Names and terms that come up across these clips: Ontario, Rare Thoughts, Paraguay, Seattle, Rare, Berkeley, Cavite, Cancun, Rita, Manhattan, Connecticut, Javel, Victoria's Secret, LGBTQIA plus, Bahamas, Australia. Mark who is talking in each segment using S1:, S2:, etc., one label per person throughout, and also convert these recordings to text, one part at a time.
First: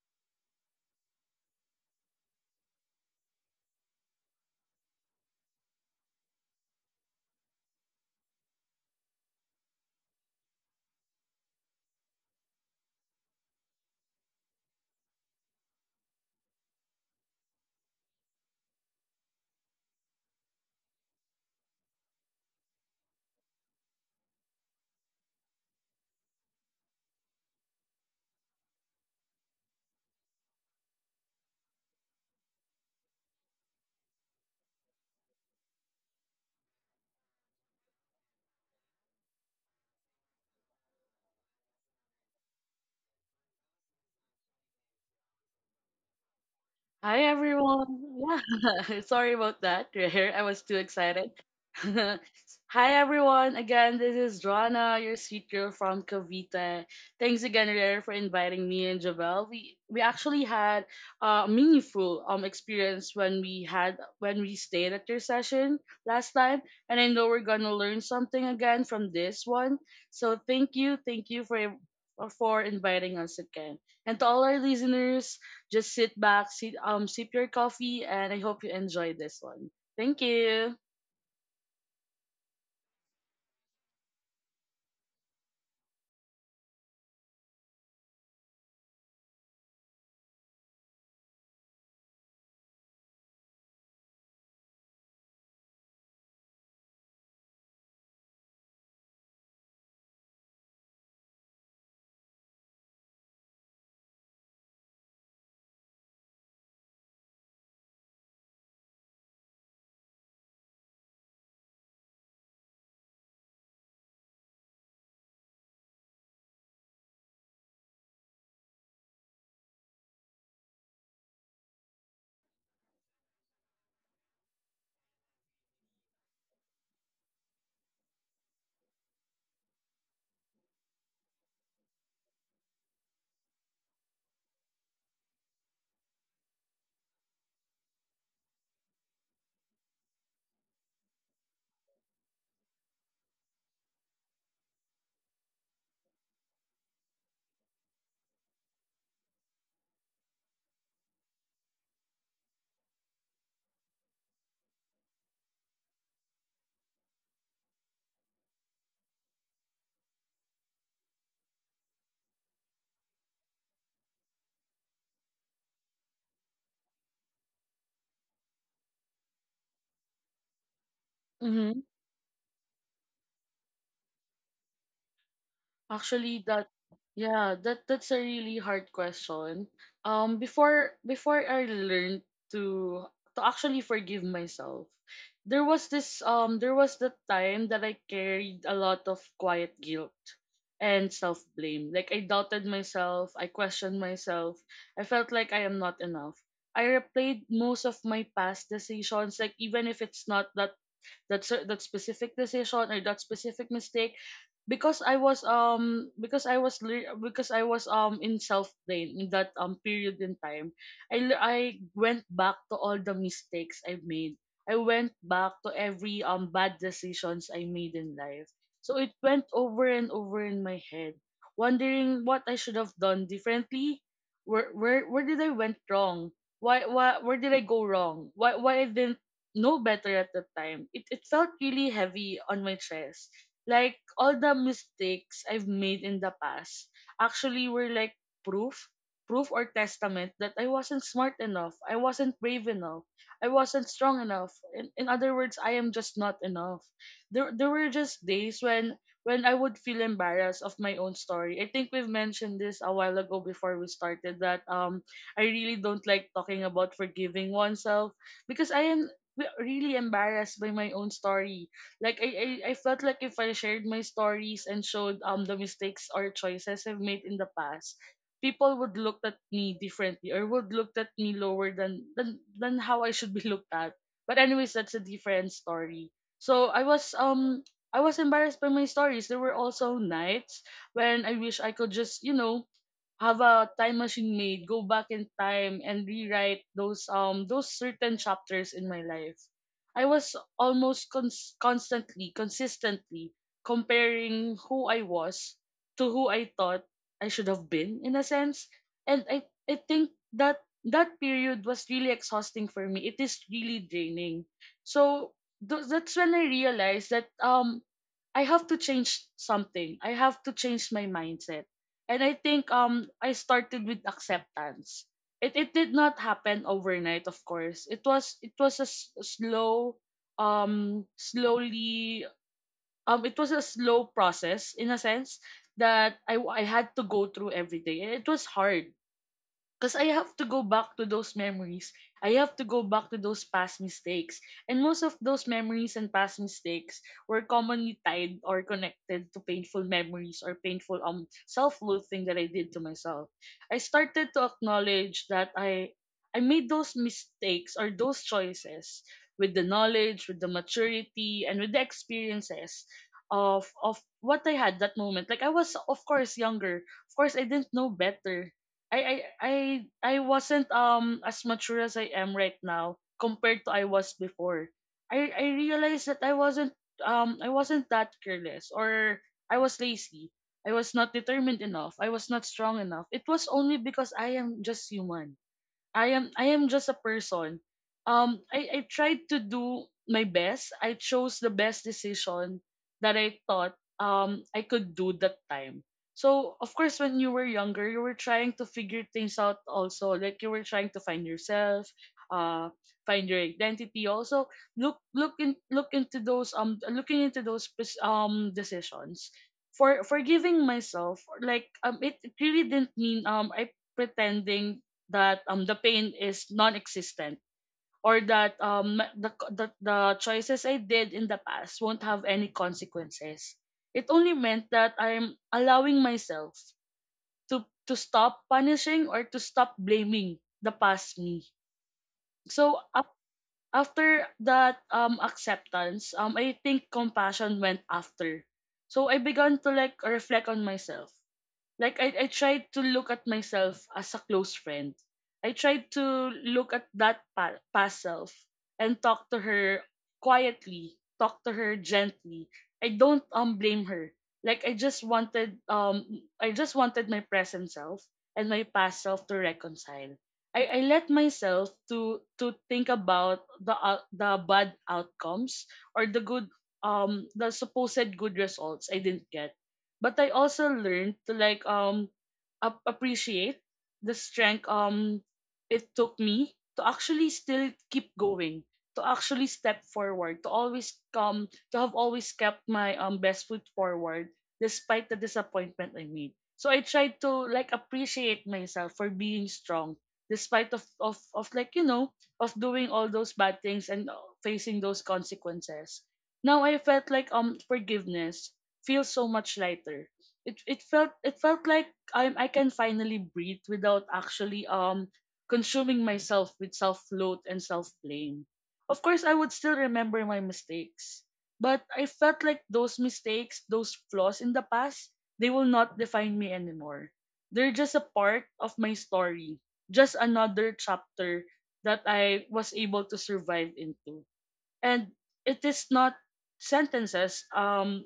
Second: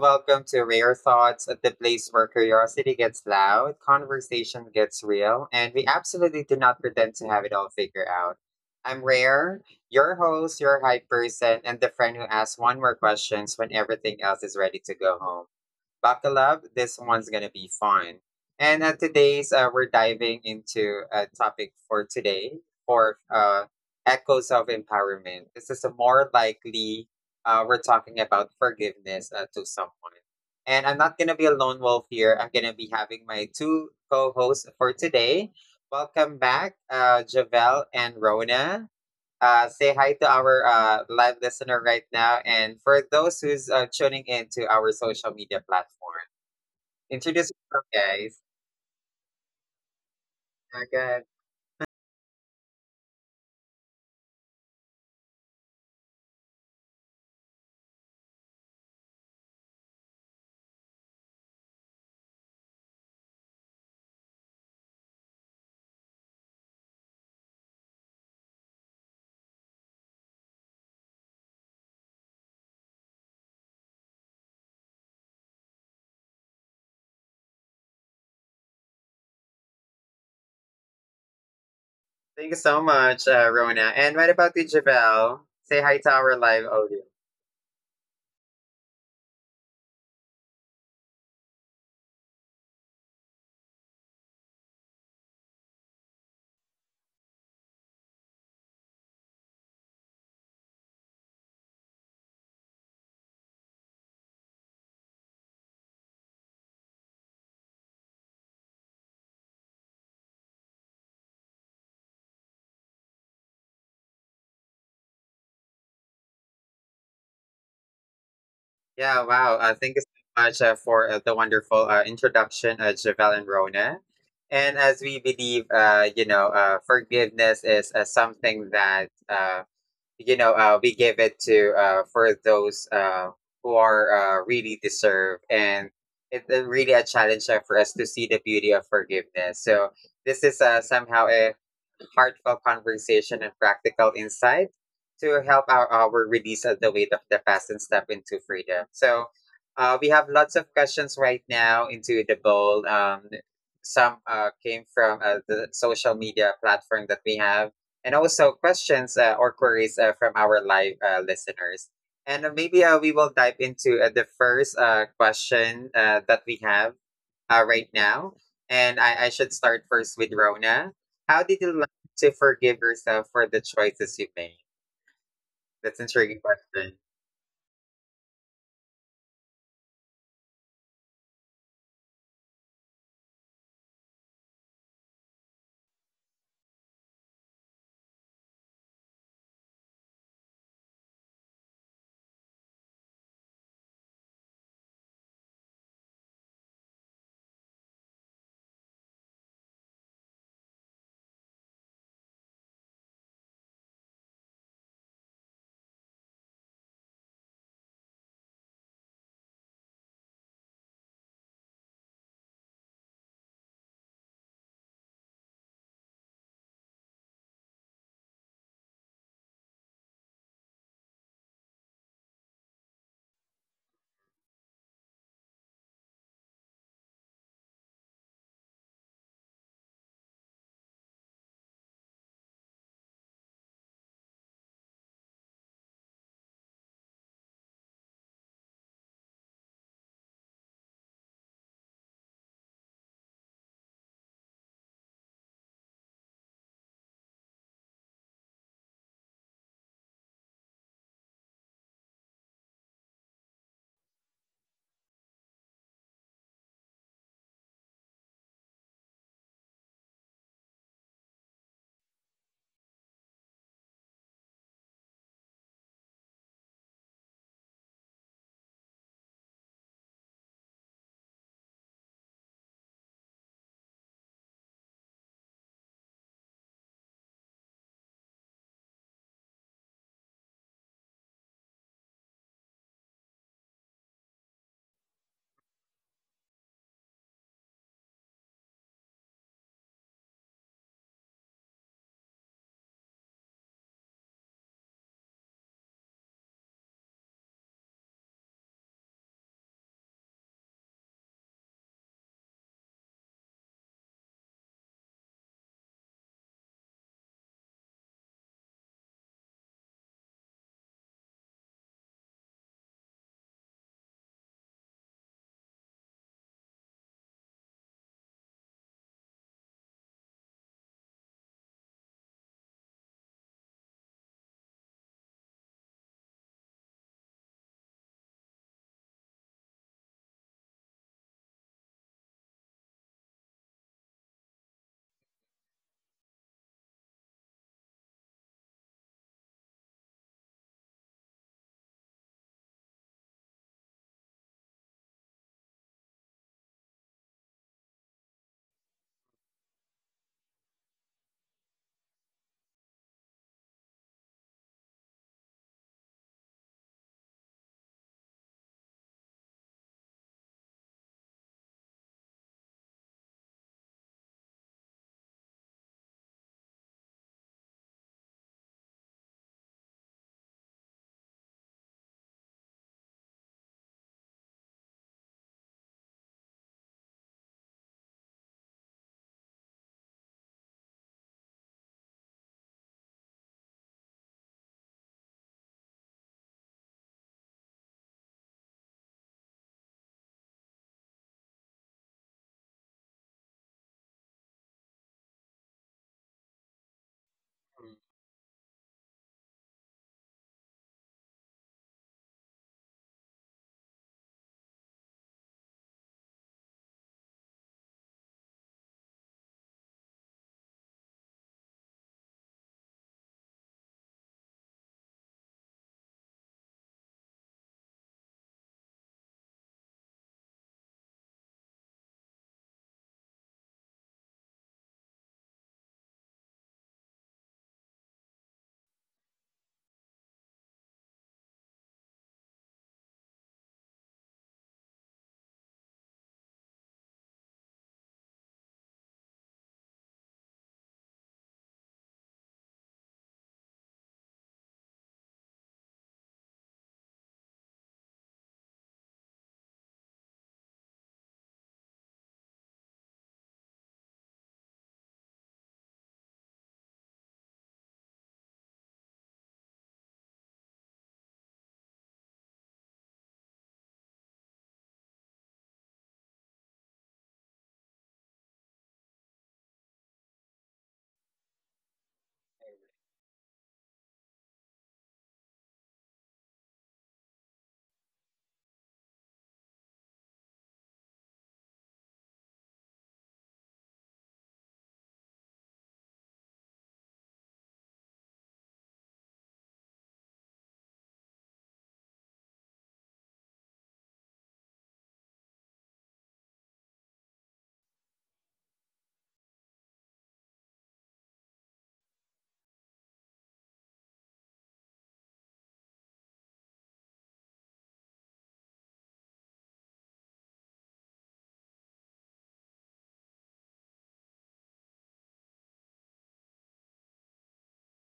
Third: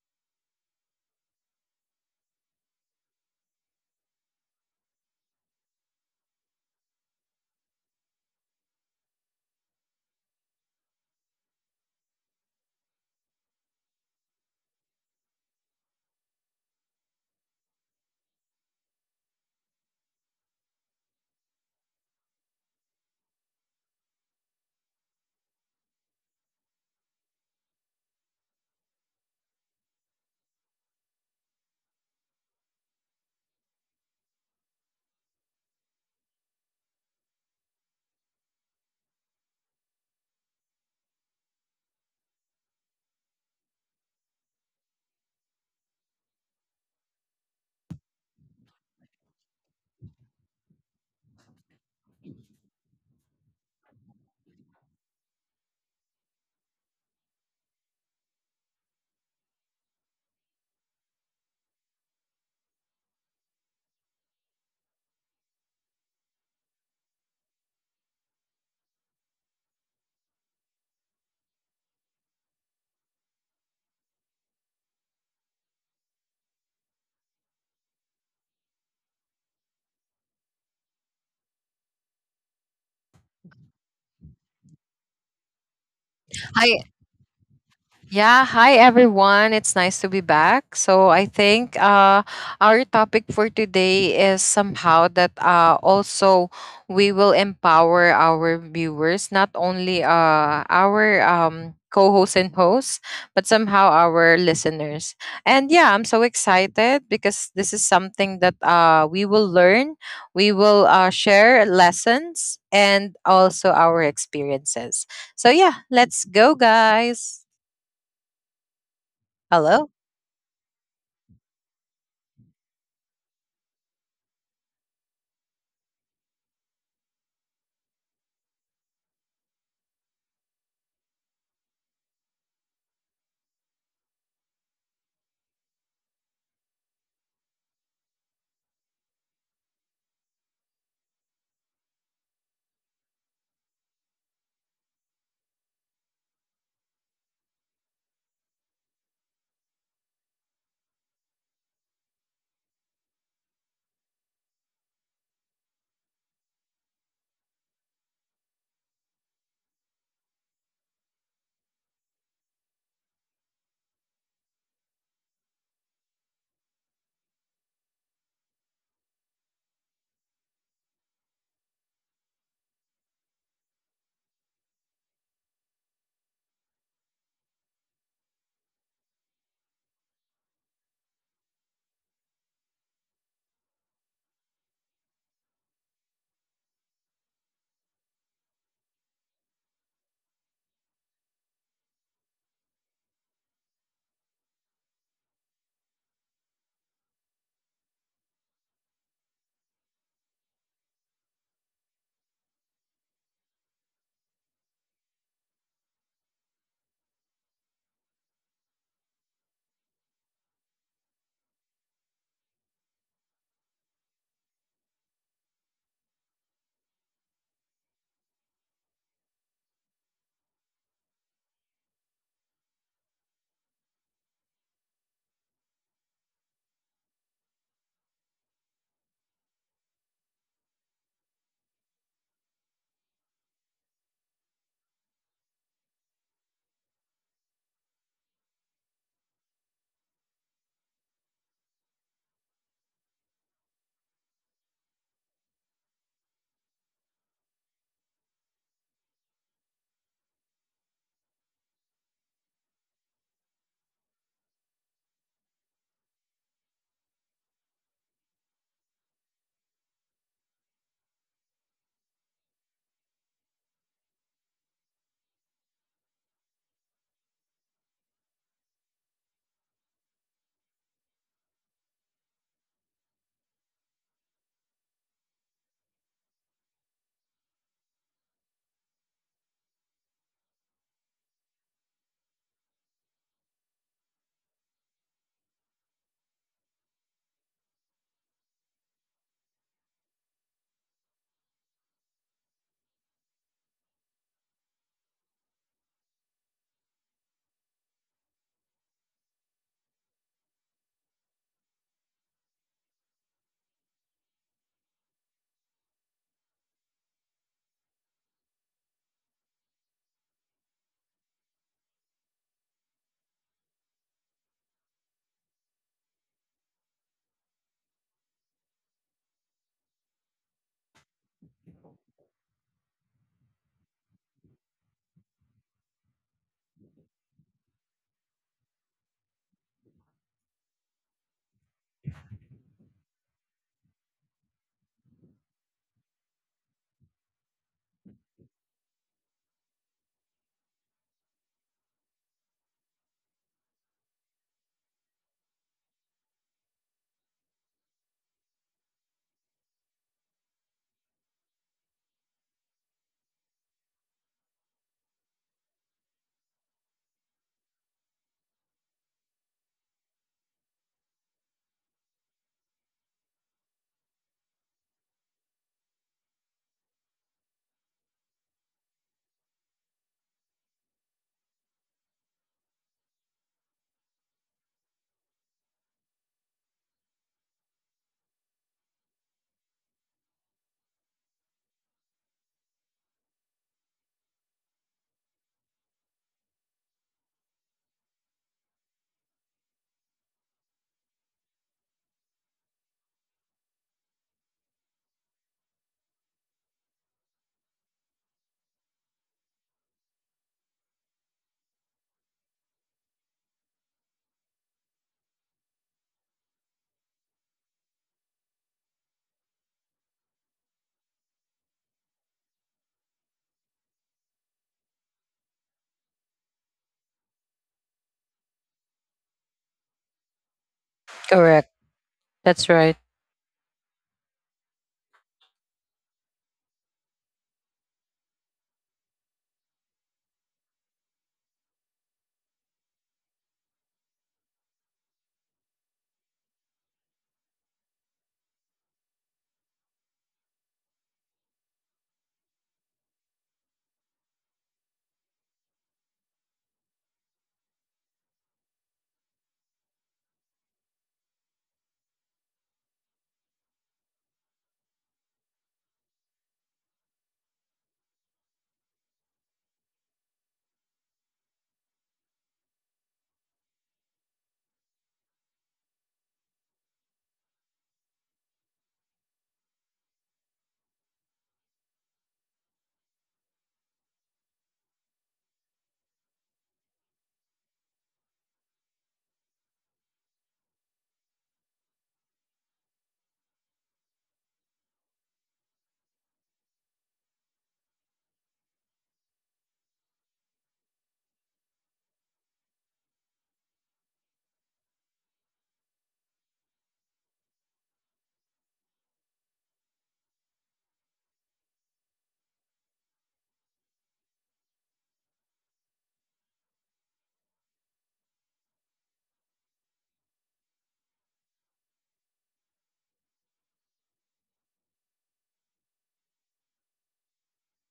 S1: Welcome to Rare Thoughts, the place where curiosity gets loud, conversation gets real, and we absolutely do not pretend to have it all figured out. I'm Rare, your host, your hype person, and the friend who asks one more questions when everything else is ready to go home. Buckle up. This one's gonna be fun. And today's We're diving into a topic for today for echoes of empowerment. This is a more likely we're talking about forgiveness to someone. And I'm not gonna be a lone wolf here. I'm gonna be having my two co-hosts for today. Welcome back, Javel and Rona. Say hi to our live listener right now. And for those who's tuning in to our social media platform,
S2: Hi
S1: introduce yourself,
S2: everyone.
S1: guys.
S2: Yeah, sorry about that. Here I was too
S1: Okay.
S2: excited. Hi everyone. Again, this is Joanna, your sweet girl from Cavite. Thanks again, Rare, for inviting me and Javel. We actually had a meaningful experience when we had when we stayed at your session last time, and I know we're gonna learn something again from this one. So thank you for inviting us again. And to all our listeners, just sit back, sit sip your coffee, and I hope you enjoy this one. Thank you.
S1: Thank you so much, Rona. And what about you, Javel? Say hi to our live
S3: Hi.
S1: audio.
S3: Yeah, hi everyone. It's nice to be back. So I think Our topic for today is somehow that also we will empower our viewers, not only our co-hosts and hosts, but somehow our listeners. And yeah, I'm so excited because this is something that we will learn. We will share lessons and also our experiences. So yeah, let's go, guys.
S1: Yeah, wow. Thank
S3: Hello?
S1: you so much for the wonderful introduction, Javel and Rona. And as we believe, you know, forgiveness is something that we give it to for those who are really deserve, and it's really a challenge for us to see the beauty of forgiveness. So this is somehow a heartfelt conversation and practical insight to help our release of the weight of the past and step into freedom. So we have lots of questions right now into the bowl. Some came from the social media platform that we have, and also questions or queries from our live listeners. And maybe we will dive into the first question that we have right now. And I should start first with Rona. How did
S2: Mhm.
S1: you to forgive yourself for the choices you made? That's an intriguing
S2: Actually, that
S1: question.
S2: yeah, that that's a really hard question. Before I learned to to actually forgive myself, there was the time that I carried a lot of quiet guilt and self blame. Like I doubted myself, I questioned myself, I felt like I am not enough. I replayed most of my past decisions, like even if it's not that specific decision or that specific mistake because I was lear- because I was in self blame in that period in time. I went back to all the mistakes I made. I went back to every bad decisions I made in life, so it went over and over in my head, wondering what I should have done differently. Where did I went wrong? Why why where did I go wrong? Why I didn't know better at the time. It felt really heavy on my chest, like all the mistakes I've made in the past actually were like proof, proof or testament that I wasn't smart enough, I wasn't brave enough, I wasn't strong enough. In other words, I am just not enough. There were just days when I would feel embarrassed of my own story. I think we've mentioned this a while ago before we started that I really don't like talking about forgiving oneself because I am really embarrassed by my own story. Like I felt like if I shared my stories and showed the mistakes or choices I've made in the past, people would look at me differently or would look at me lower than how I should be looked at. But anyways, that's a different story. So I was embarrassed by my stories. There were also nights when I wish I could just, you know, have a time machine made, go back in time and rewrite those certain chapters in my life. I was almost constantly, consistently comparing who I was to who I thought I should have been, in a sense. And I think that that period was really exhausting for me. It is really draining. So that's when I realized that I have to change something. I have to change my mindset. And I think I started with acceptance. It did not happen overnight, of course. It was a s- slow slowly it was a slow process, in a sense, that I had to go through every day. It was hard. Because I have to go back to those memories. I have to go back to those past mistakes. And most of those memories and past mistakes were commonly tied or connected to painful memories or painful self-loathing that I did to myself. I started to acknowledge that I made those mistakes or those choices with the knowledge, with the maturity, and with the experiences of what I had that moment. Like I was of course younger. Of course I didn't know better. I I I I wasn't as mature as I am right now compared to I was before. I realized that I wasn't that careless, or I was lazy. I was not determined enough. I was not strong enough. It was only because I am just human. I am just a person. I tried to do my best. I chose the best decision that I thought I could do that time. So of course when you were younger you were trying to figure things out also. Like you were trying to find yourself, uh find your identity also. Look into those looking into those
S1: Mm.
S2: pos- decisions. For giving myself, like it really didn't mean I pretending that the pain is non-existent, or that the choices I did in the past won't have any consequences. It only meant that I'm allowing myself to stop punishing or to stop blaming the past me.
S3: Correct.
S2: So
S3: That's right.
S2: up, after that acceptance, I think compassion went after. So I began to like reflect on myself. Like I tried to look at myself as a close friend. I tried to look at that past self and talk to her quietly, talk to her gently. I don't blame her. Like I just wanted my present self and my past self to reconcile. I let myself to think about the bad outcomes or the good the supposed good results I didn't get, but I also learned to like appreciate the strength it took me to actually still keep going, to actually step forward, to always come, to have always kept my best foot forward despite the disappointment I made. So I tried to like appreciate myself for being strong despite of like you know of doing all those bad things and facing those consequences. Now I felt like forgiveness feels so much lighter. It felt like I can finally breathe without actually consuming myself with self loath and self blame. Of course, I would still remember my mistakes, but I felt like those mistakes, those flaws in the past, they will not define me anymore. They're just a part of my story, just another chapter that I was able to survive into. And it is not sentences.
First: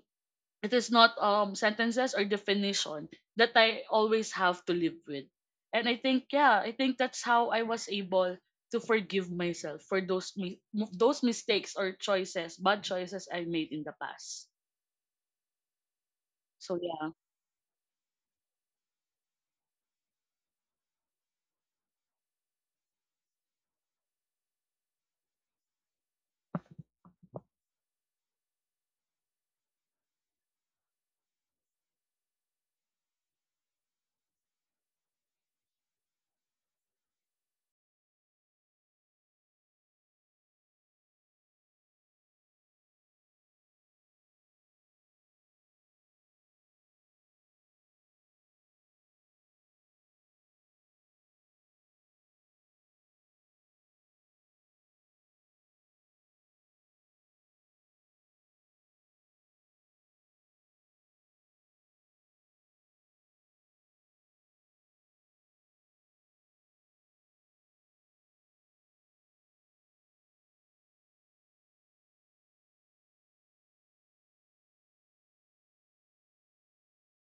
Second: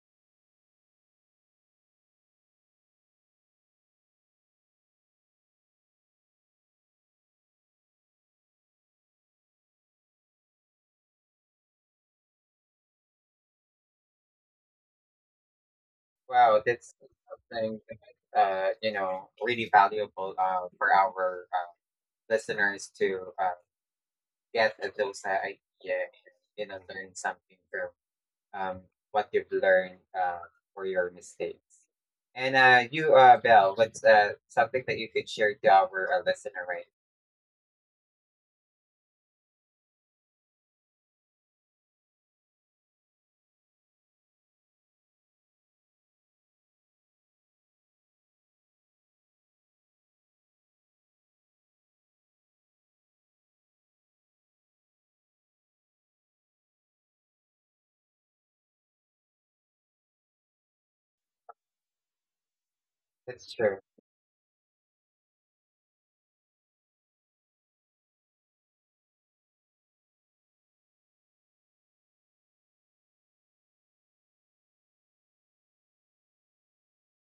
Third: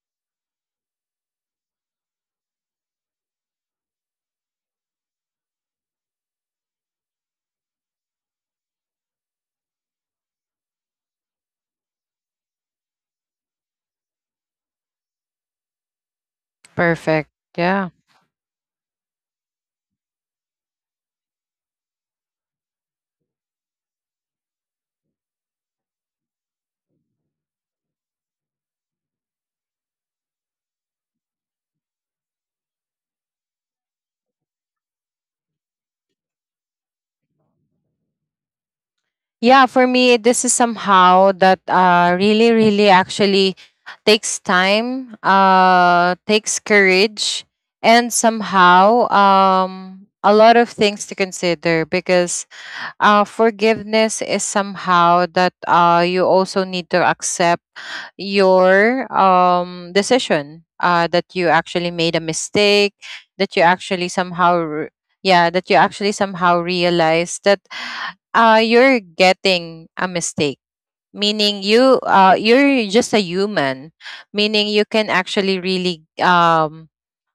S2: It is not sentences or definition that I always have to live with. And I think that's how I was able to forgive myself for those mistakes or choices, bad choices I made in the past.
S1: Wow,
S2: So
S1: that's
S2: yeah,
S3: Perfect.
S1: something
S3: Yeah.
S1: that, you know, really valuable for our listeners to get those idea and, you know, learn something from um, what you've learned for your mistakes. And you, Belle, what's something that you could share to our listener, right?
S3: Yeah, for me, this is somehow that really, really actually takes time, takes courage, and somehow a lot of things to consider because forgiveness is somehow that you also need to accept your decision that you actually made a mistake that
S1: That's
S3: you
S1: true.
S3: actually somehow re- yeah, that you actually somehow realize that you're getting a mistake, meaning you're just a human, meaning you can actually really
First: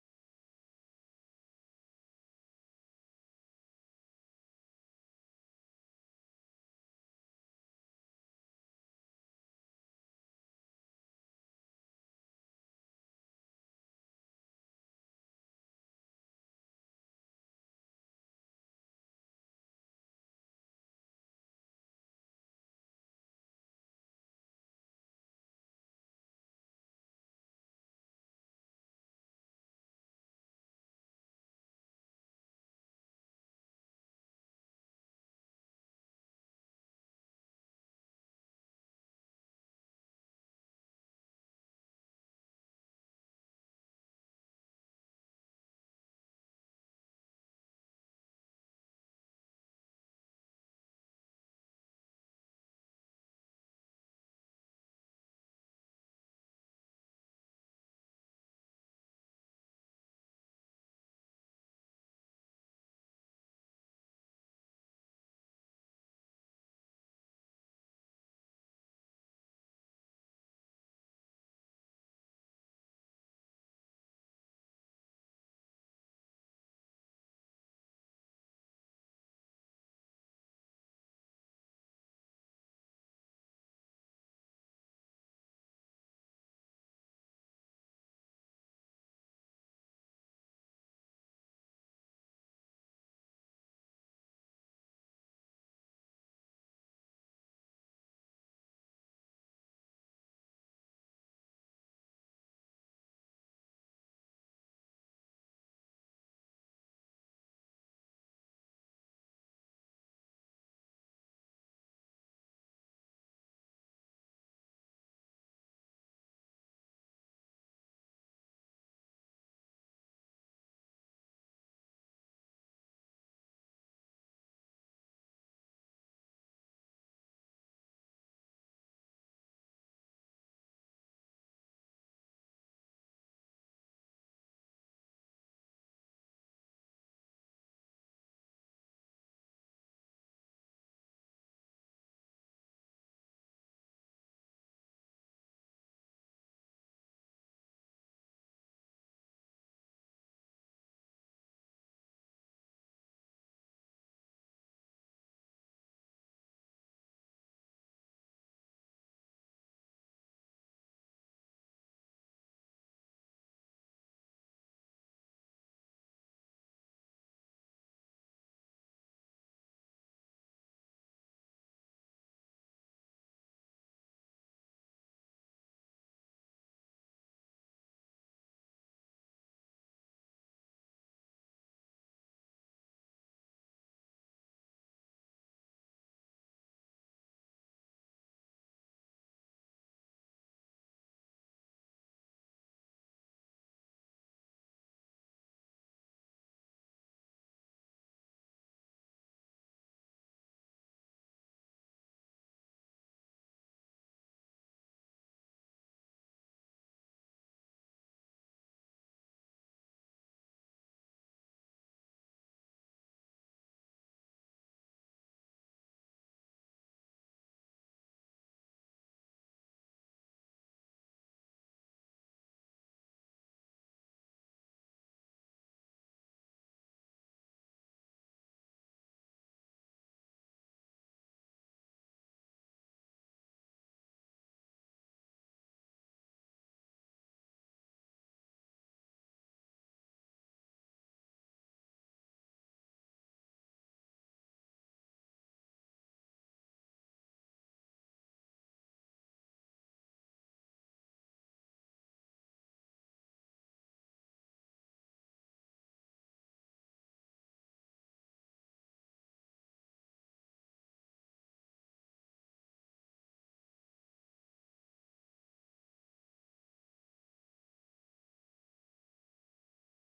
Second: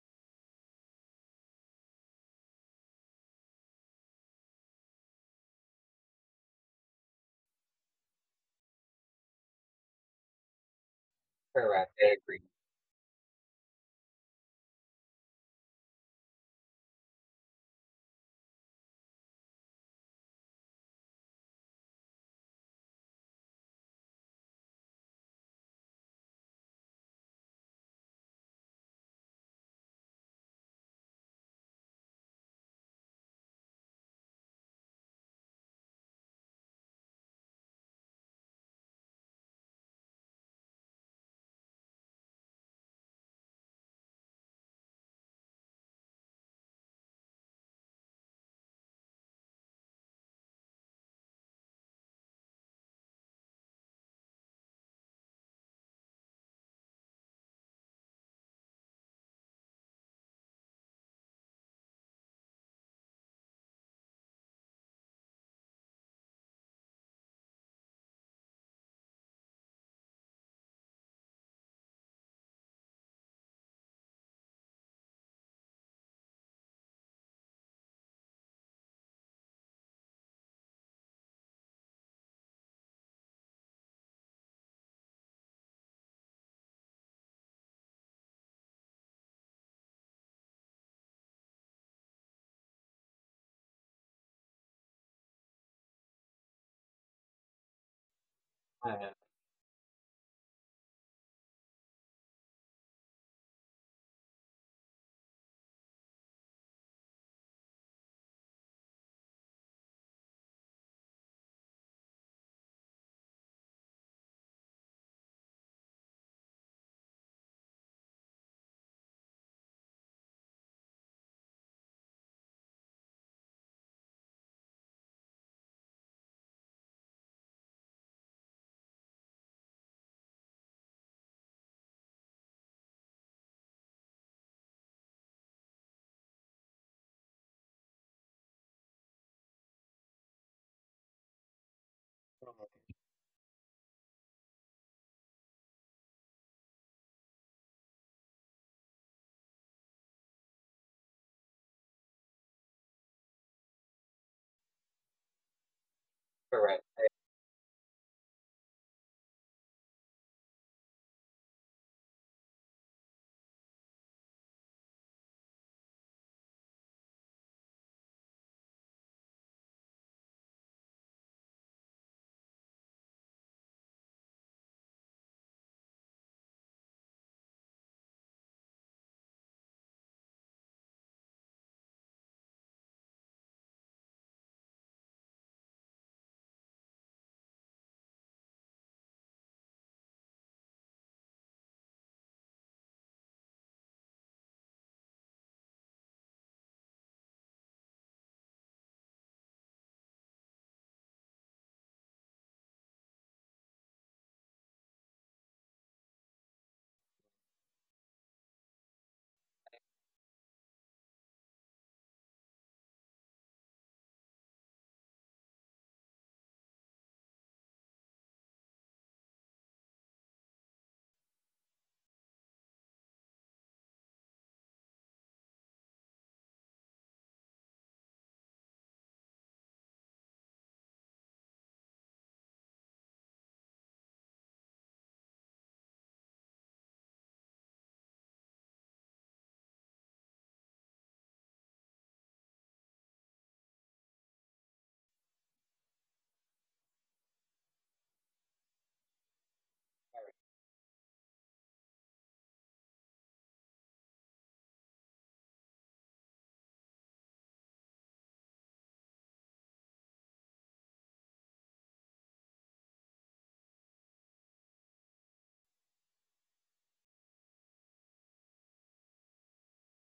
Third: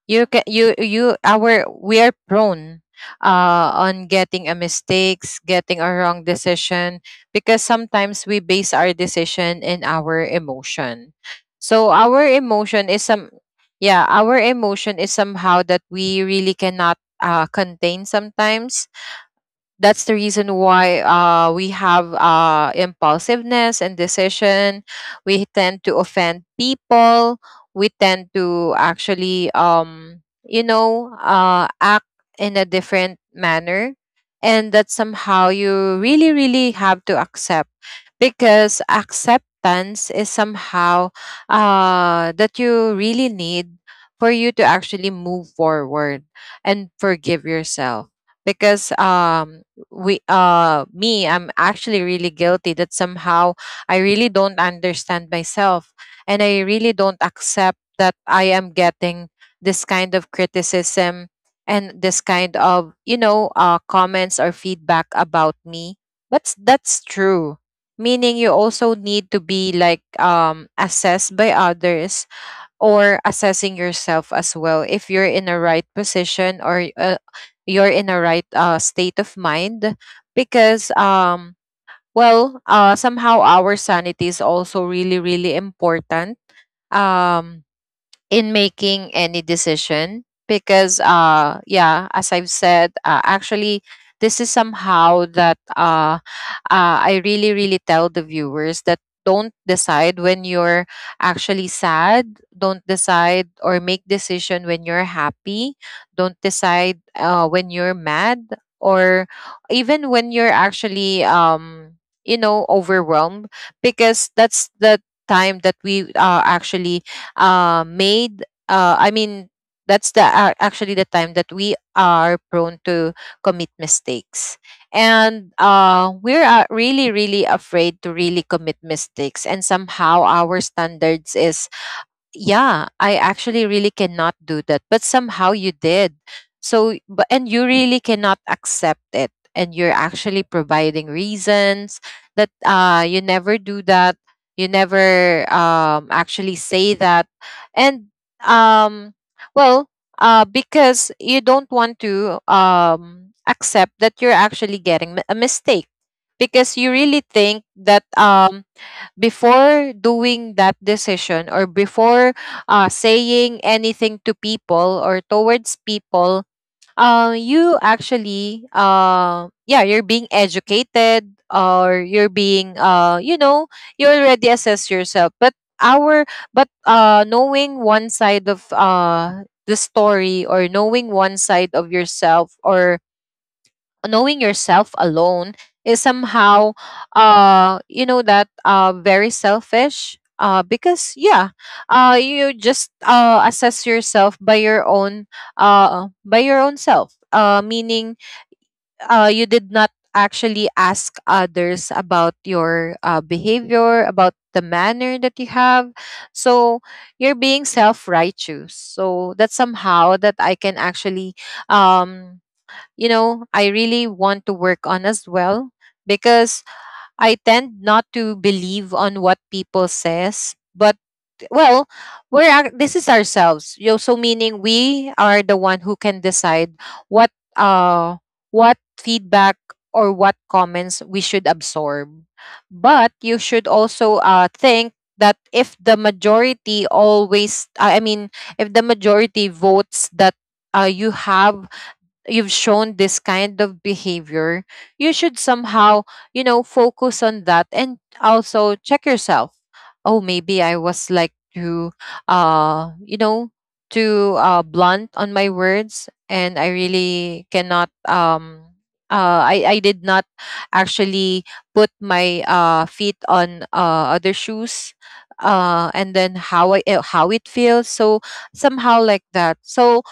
S3: you can you you our we are prone on getting a mistakes, getting a wrong decision, because sometimes we base our decision in our emotion. So
S1: Correct. I
S3: our
S1: agree.
S3: emotion is some Yeah, our emotion is somehow that we really cannot contain sometimes. That's the reason why we have impulsiveness and decision. We tend to offend people. We tend to actually, you know, act in a different manner. And that somehow you really, really have to accept, because acceptance is somehow that you really need for you to actually move forward and forgive yourself. Because we me I'm actually really guilty that somehow I really don't understand myself and I really don't accept that I am getting this kind of criticism and this kind of, you know, comments or feedback about me. But that's true, meaning you also need to be like assessed by others or assessing yourself as well, if you're in the right position or you're in the right state of mind. Because somehow our sanity is also really, really important um in making any decision, because yeah, as I've said, actually, this is somehow that I really, really tell the viewers that
S1: Uh,
S3: don't decide when you're actually sad, don't decide or make decision when you're happy, don't decide when you're mad, or even when you're actually you know, overwhelmed. Because that's the time that we actually made I mean that's the actually the time that we are prone to commit mistakes. And we're really, really afraid to really commit mistakes, and somehow our standards is, yeah, I actually really cannot do that, but somehow you did. So but and you really cannot accept it, and you're actually providing reasons that you never do that, you never actually say that. And um well because you don't want to accept that you're actually getting a mistake, because
S1: Correct.
S3: you really think that before doing that decision, or before saying anything to people or towards people, you actually yeah, you're being educated, or you're being, you know, you already assess yourself. But our but knowing one side of the story, or knowing one side of yourself, or knowing yourself alone, is somehow, you know, that very selfish, because yeah, you just assess yourself by your own, by your own self, meaning you did not actually ask others about your behavior, about the manner that you have. So you're being self-righteous. So that's somehow that I can actually, um you know, I really want to work on as well, because I tend not to believe on what people says. But well, this is ourselves. You know, so meaning we are the one who can decide what uh what feedback or what comments we should absorb. But you should also think that if the majority always I mean if the majority votes that you have, you've shown this kind of behavior, you should somehow, you know, focus on that and also check yourself. Oh, maybe I was like too, you know, too blunt on my words, and I really cannot. I did not actually put my feet on other shoes, and then how I how it feels. So somehow like that. So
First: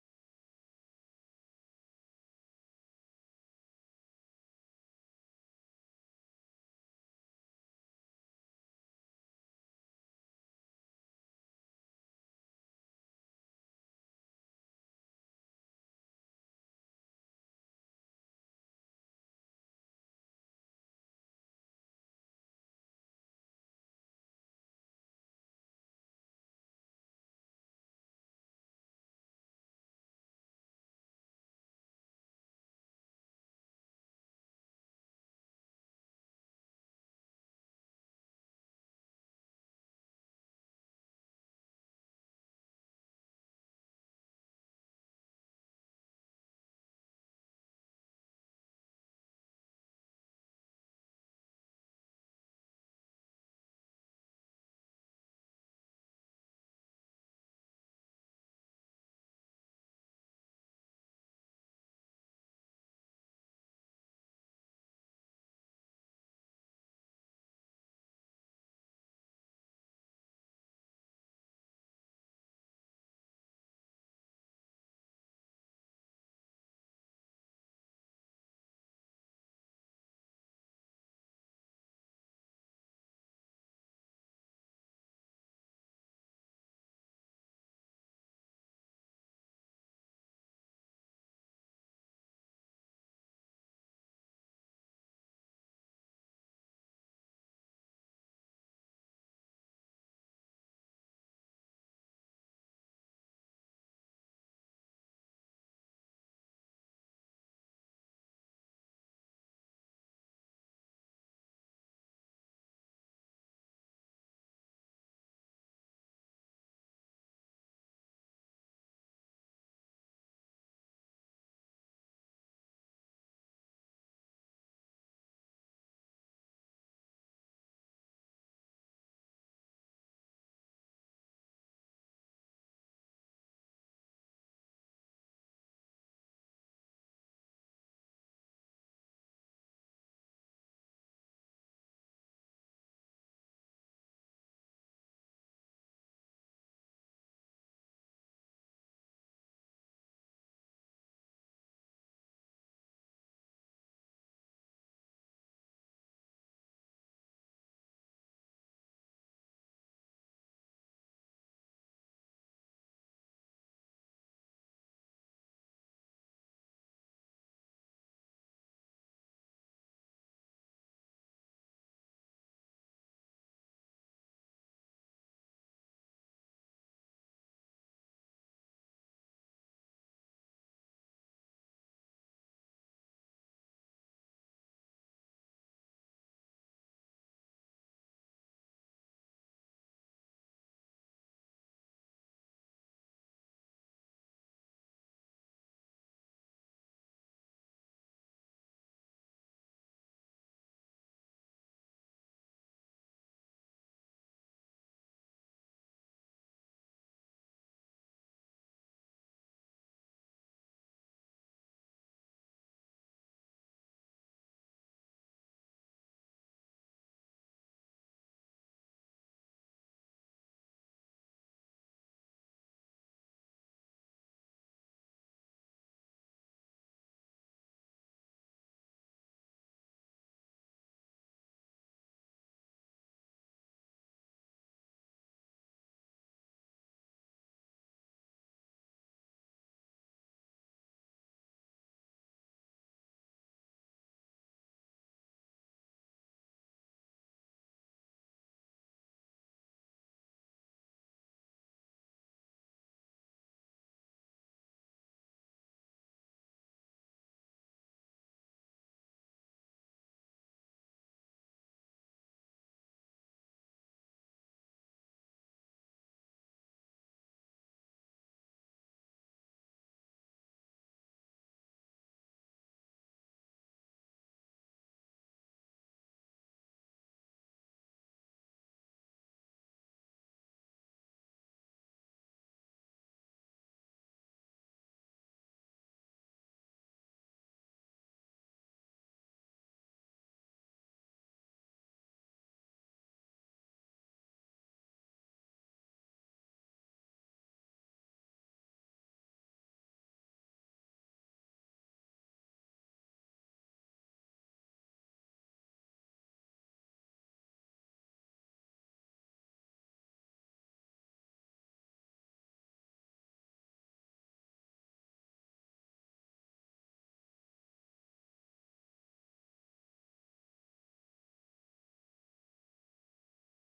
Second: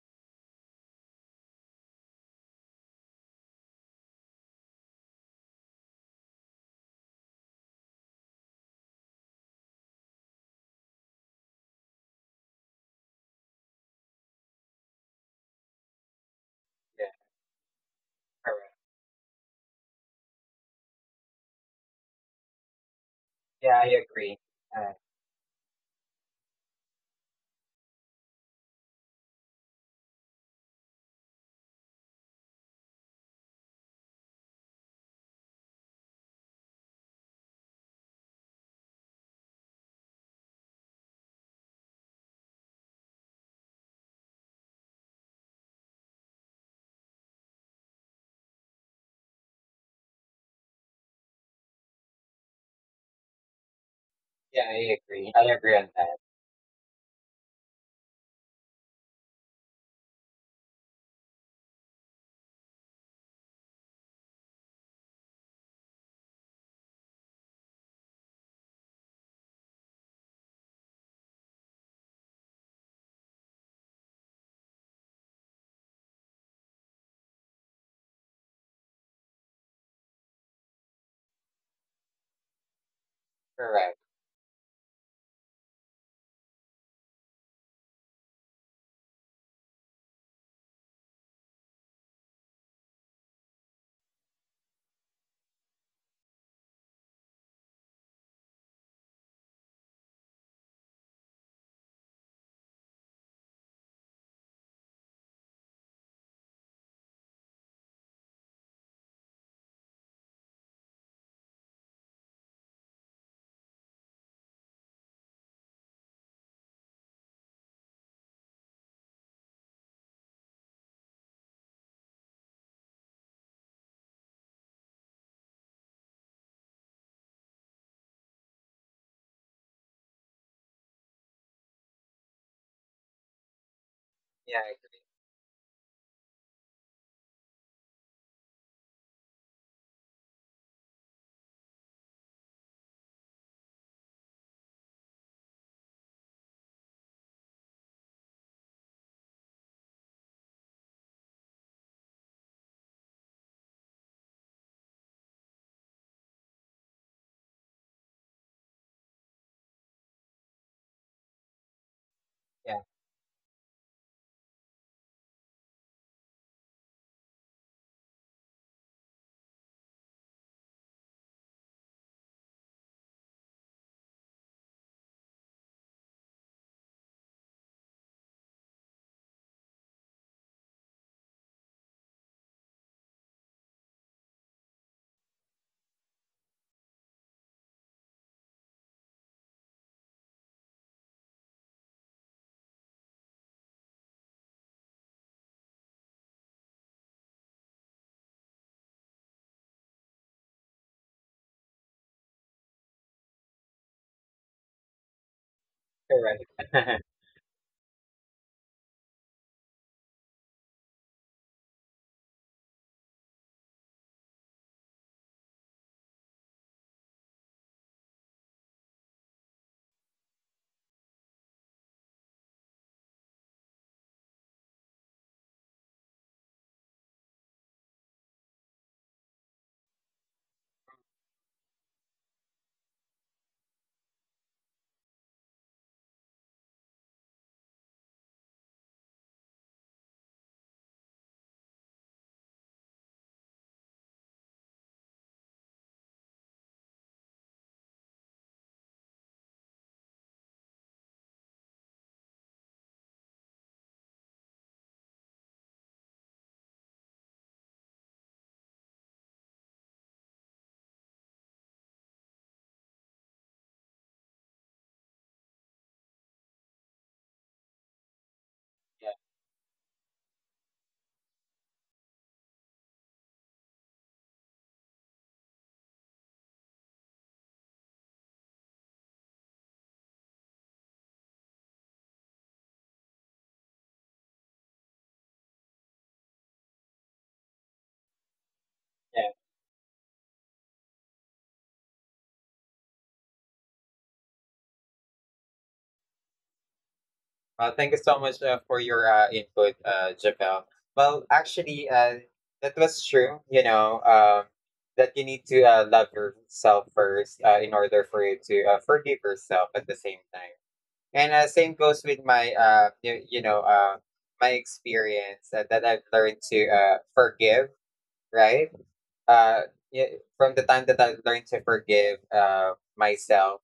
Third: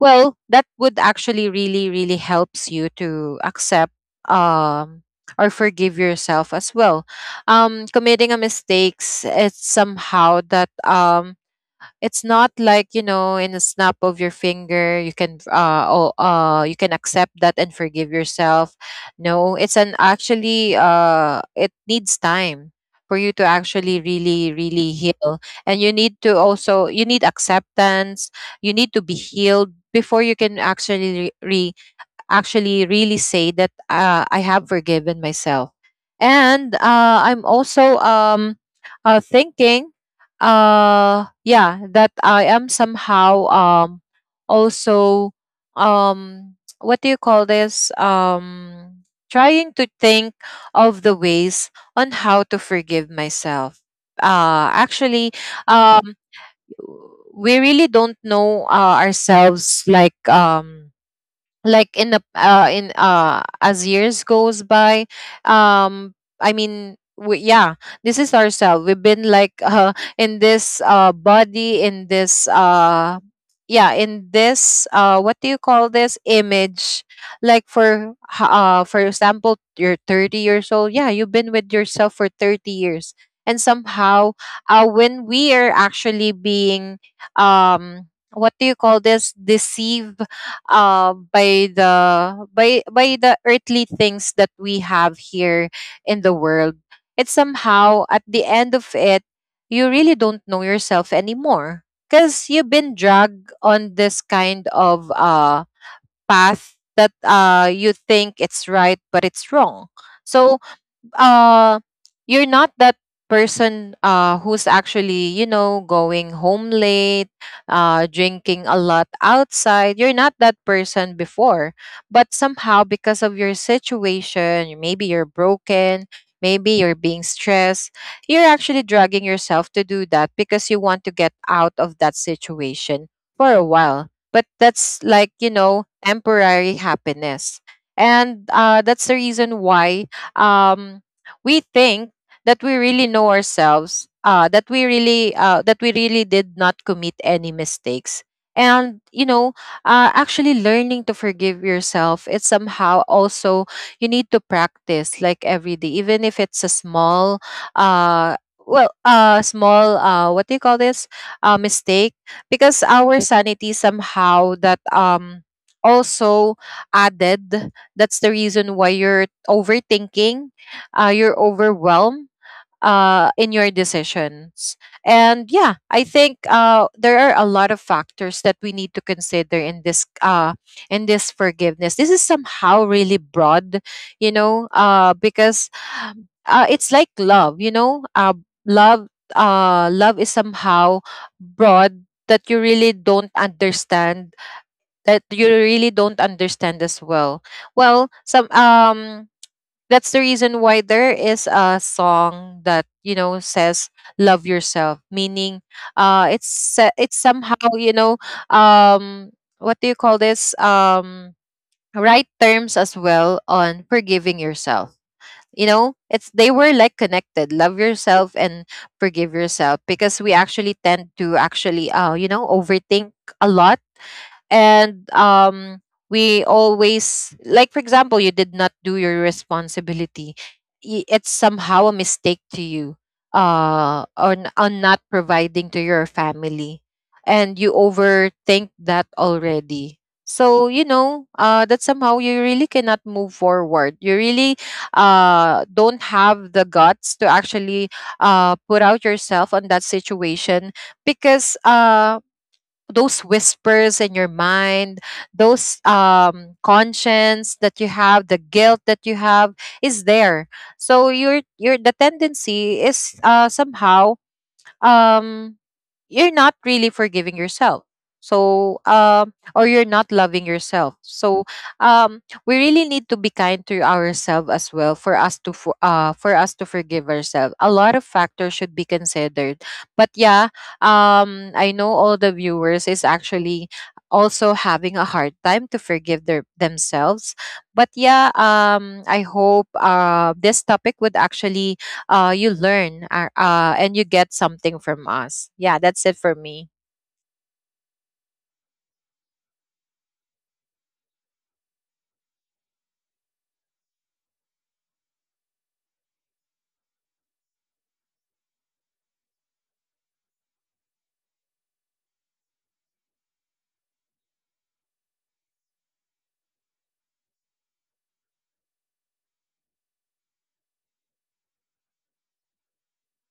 S3: well, that would actually really, really helps you to accept, um, or forgive yourself as well. Committing a mistakes, it's somehow that, it's not like, you know, in a snap of your finger you can you can
S1: Yeah,
S3: accept that and forgive
S1: correct.
S3: yourself. No, it's an actually it needs time for you to
S1: Yeah, I
S3: actually
S1: agree.
S3: really,
S1: Uh,
S3: really heal. And you need to also, you need acceptance, you need to be healed before you can actually actually really say that I have forgiven myself. And I'm also, thinking, yeah, that I am somehow, also, um, what do you call this? Trying to think of the ways on how to forgive myself.
S1: Yeah, I
S3: Actually,
S1: agree. I agree on
S3: um,
S1: that.
S3: we really don't know ourselves like. Like in the in as years goes by, um yeah, this is ourselves. We've been like in this body, in this yeah, in this, what do you call this, image. Like for for example, you're 30 years old. Yeah, you've been with yourself for 30 years. And
S1: Correct.
S3: somehow, when we are actually being, um, what do you call this, deceived by the earthly things that we have here in the world, it's somehow at the end of it you really don't know yourself anymore, because you've been dragged on this kind of path that you think it's right but it's wrong. So uh you're not that person who's actually, you know, going home late, drinking a lot outside. You're not that person before, but somehow because of your situation you- maybe you're broken, maybe you're being stressed, you're actually dragging yourself to do that because you want to get out of that situation for a while, but
S1: Yeah, I
S3: that's,
S1: agree.
S3: like, you know, temporary happiness. And that's the reason why, um, we think that we really know ourselves, that we really did not commit any mistakes. And you know, actually learning to forgive yourself, it's somehow also you need to practice like every day, even if it's a small, uh, well, small, what do you call this, mistake,
S1: Yeah,
S3: because our sanity somehow that, um, also added, that's the reason why you're overthinking, you're overwhelmed in your decisions. And yeah, I think there are a lot of factors that we need to consider in this forgiveness. This is somehow really broad, you know, because it's like love, you know, love. Love is somehow broad that you really don't understand, that you really don't understand as well. Well some That's the reason why there is a song that, you know, says love yourself, meaning
S1: correct.
S3: it's somehow, you know, um, what do you call this, um, right terms as well on forgiving yourself. You know, it's, they were like connected, love yourself and forgive yourself, because we actually tend to actually you know, overthink a lot. And, um, we always, like for example, you did not do your responsibility, it's somehow a mistake to you, on not providing to your family, and you overthink that already. So you know, that somehow you really cannot move forward, you really don't have the guts to actually put out yourself on that situation, because those whispers in your mind, those, conscience that you have, the guilt that you have is there. So your the tendency is, somehow, um you're not really forgiving yourself, so,
S1: Yeah,
S3: um, or you're not loving yourself. So, um, we really need to be kind to ourselves as well for us to for us to forgive ourselves. A lot of factors should be considered, but yeah, um, I know all the viewers is actually also having a hard time to forgive their themselves. But yeah,
S1: yeah.
S3: um, I hope this topic would actually, you learn, and you get something from us. Yeah, that's it for me.
S1: Well, thank you so much for your input, Javel. Well, actually, that was true. You know, that you need to love yourself first in order for you to forgive yourself at the same time. And same goes with my, you know, my experience that I've learned to forgive, right? uh yeah, from the time that I learned to forgive myself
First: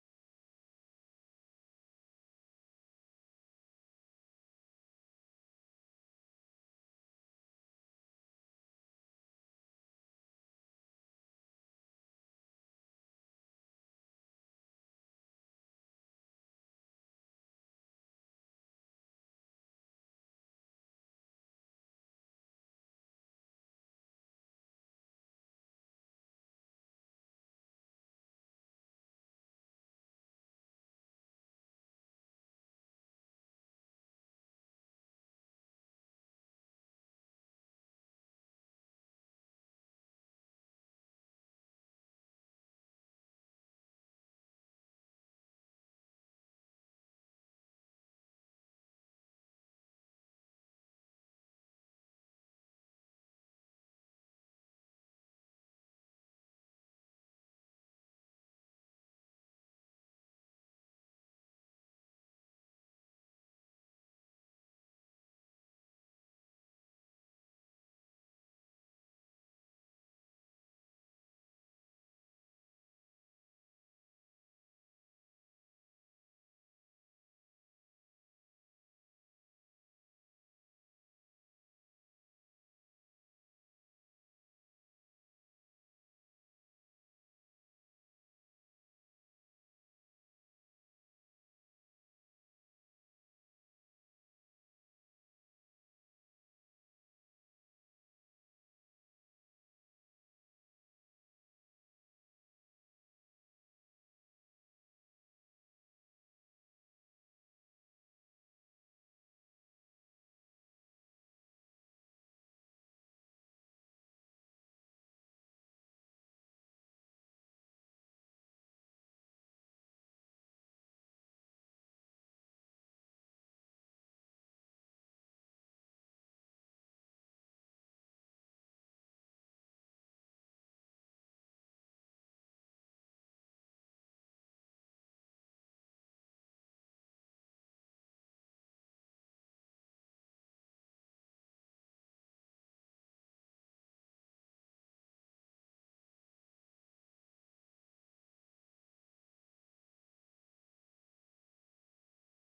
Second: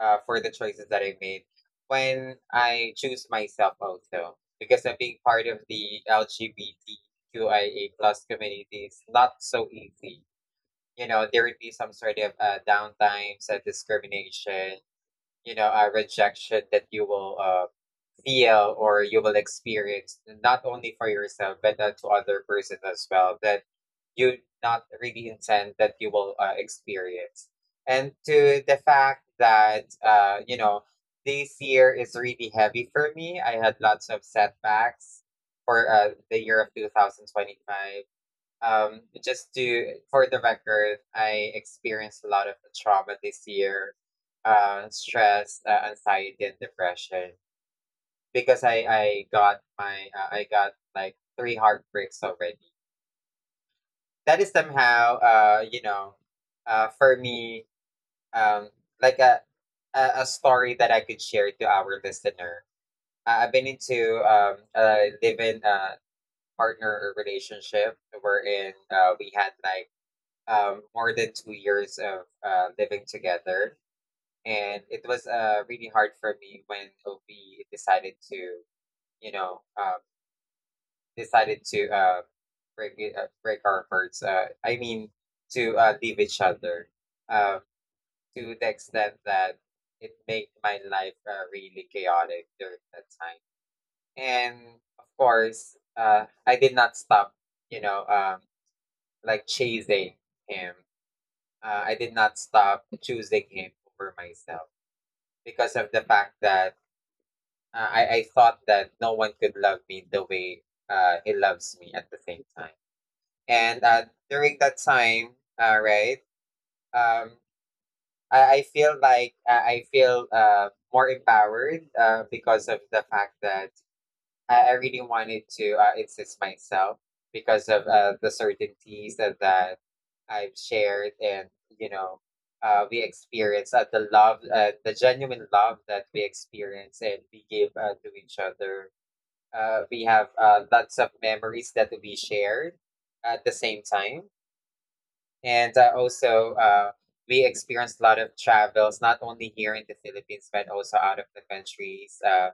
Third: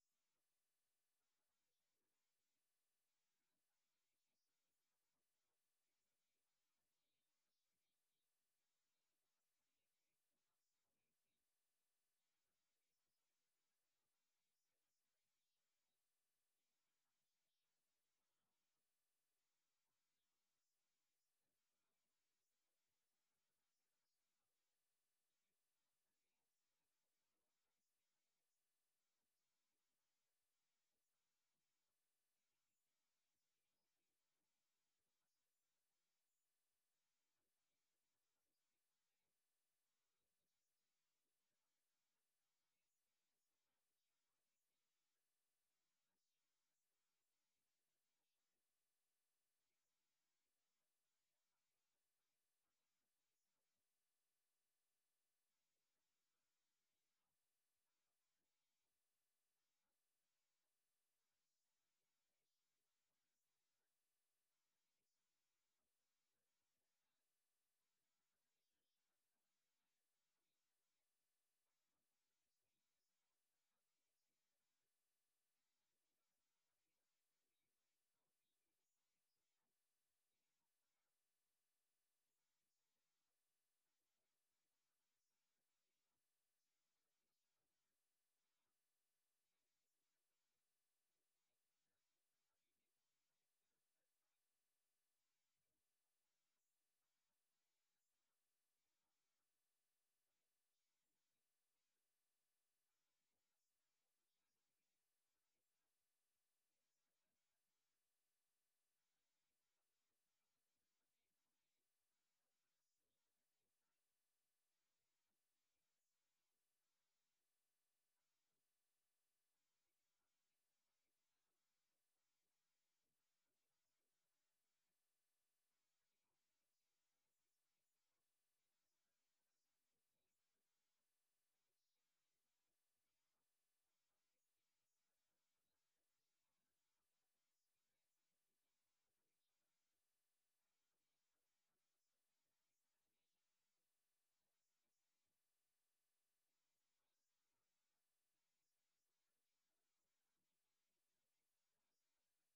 S1: for the choices that I made when I choose myself also, because I'm being part of the LGBTQIA plus community is not so easy. You know, there would be some sort of downtimes, discrimination, you know, rejection that you will feel or you will experience, not only for yourself, but to other persons as well. That you not really intend that you will experience. And to the fact that, you know, this year is really heavy for me. I had lots of setbacks for the year of 2025. Just to, for the record, I experienced a lot of trauma this year, stress, anxiety, and depression, because I got my, I got like three heartbreaks already, that is somehow for me, um like a story that I could share to our listener. I've been into a live-in partner relationship, wherein we had like more than 2 years of living together, and it was really hard for me when we decided to you know um decided to break our words. I mean, to leave each other uh, to the extent that it made my life really chaotic during that time. And of course, I did not stop, you know, um, like chasing him. I did not stop choosing him over myself, because of the fact that I thought that no one could love me the way he loves me at the same time. And during that time, uh, right, um, I feel like I feel more empowered because of the fact that I really wanted to insist myself, because of the certainties that I've shared, and, you know, we experience the genuine love that we experience and we give to each other. We have lots of memories that we shared at the same time, and also we experienced a lot of travels, not only here in the Philippines, but also out of the countries. Uh,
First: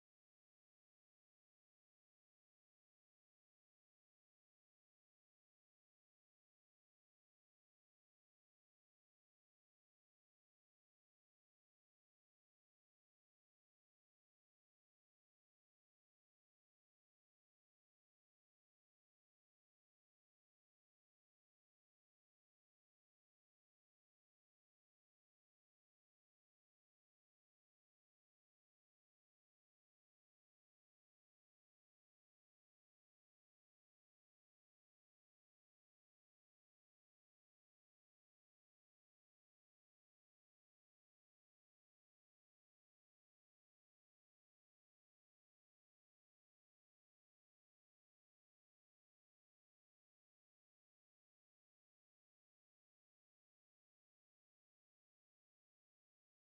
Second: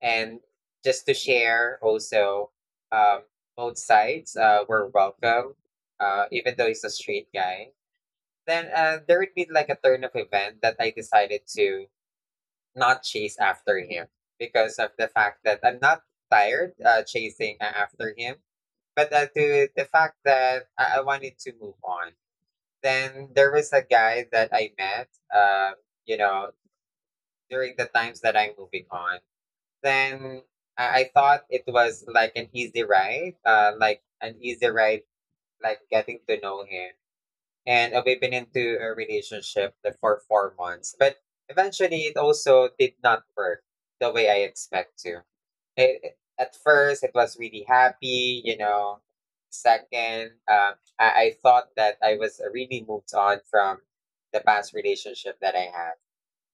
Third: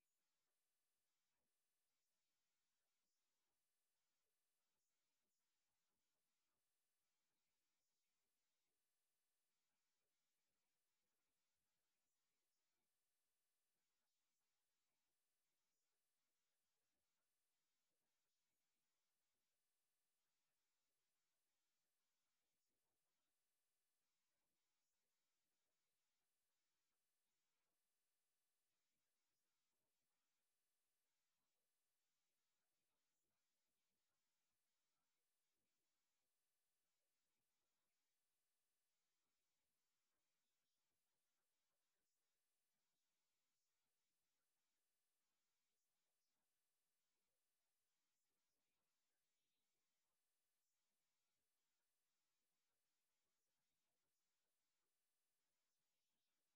S1: and just to share, also, um, both sides were welcome, even though he's a straight guy. Then there would be like a turn of event that I decided to not chase after him, because of the fact that I'm not tired chasing after him, but to the fact that I wanted to move on. Then there was a guy that I met, um, you know, during the times that I'm moving on. Then I thought it was like an easy ride, like getting to know him. And we've been into a relationship for 4 months, but eventually it also did not work the way I expect to it. At first it was really happy, you know. Second, I thought that I was really moved on from the past relationship that I had.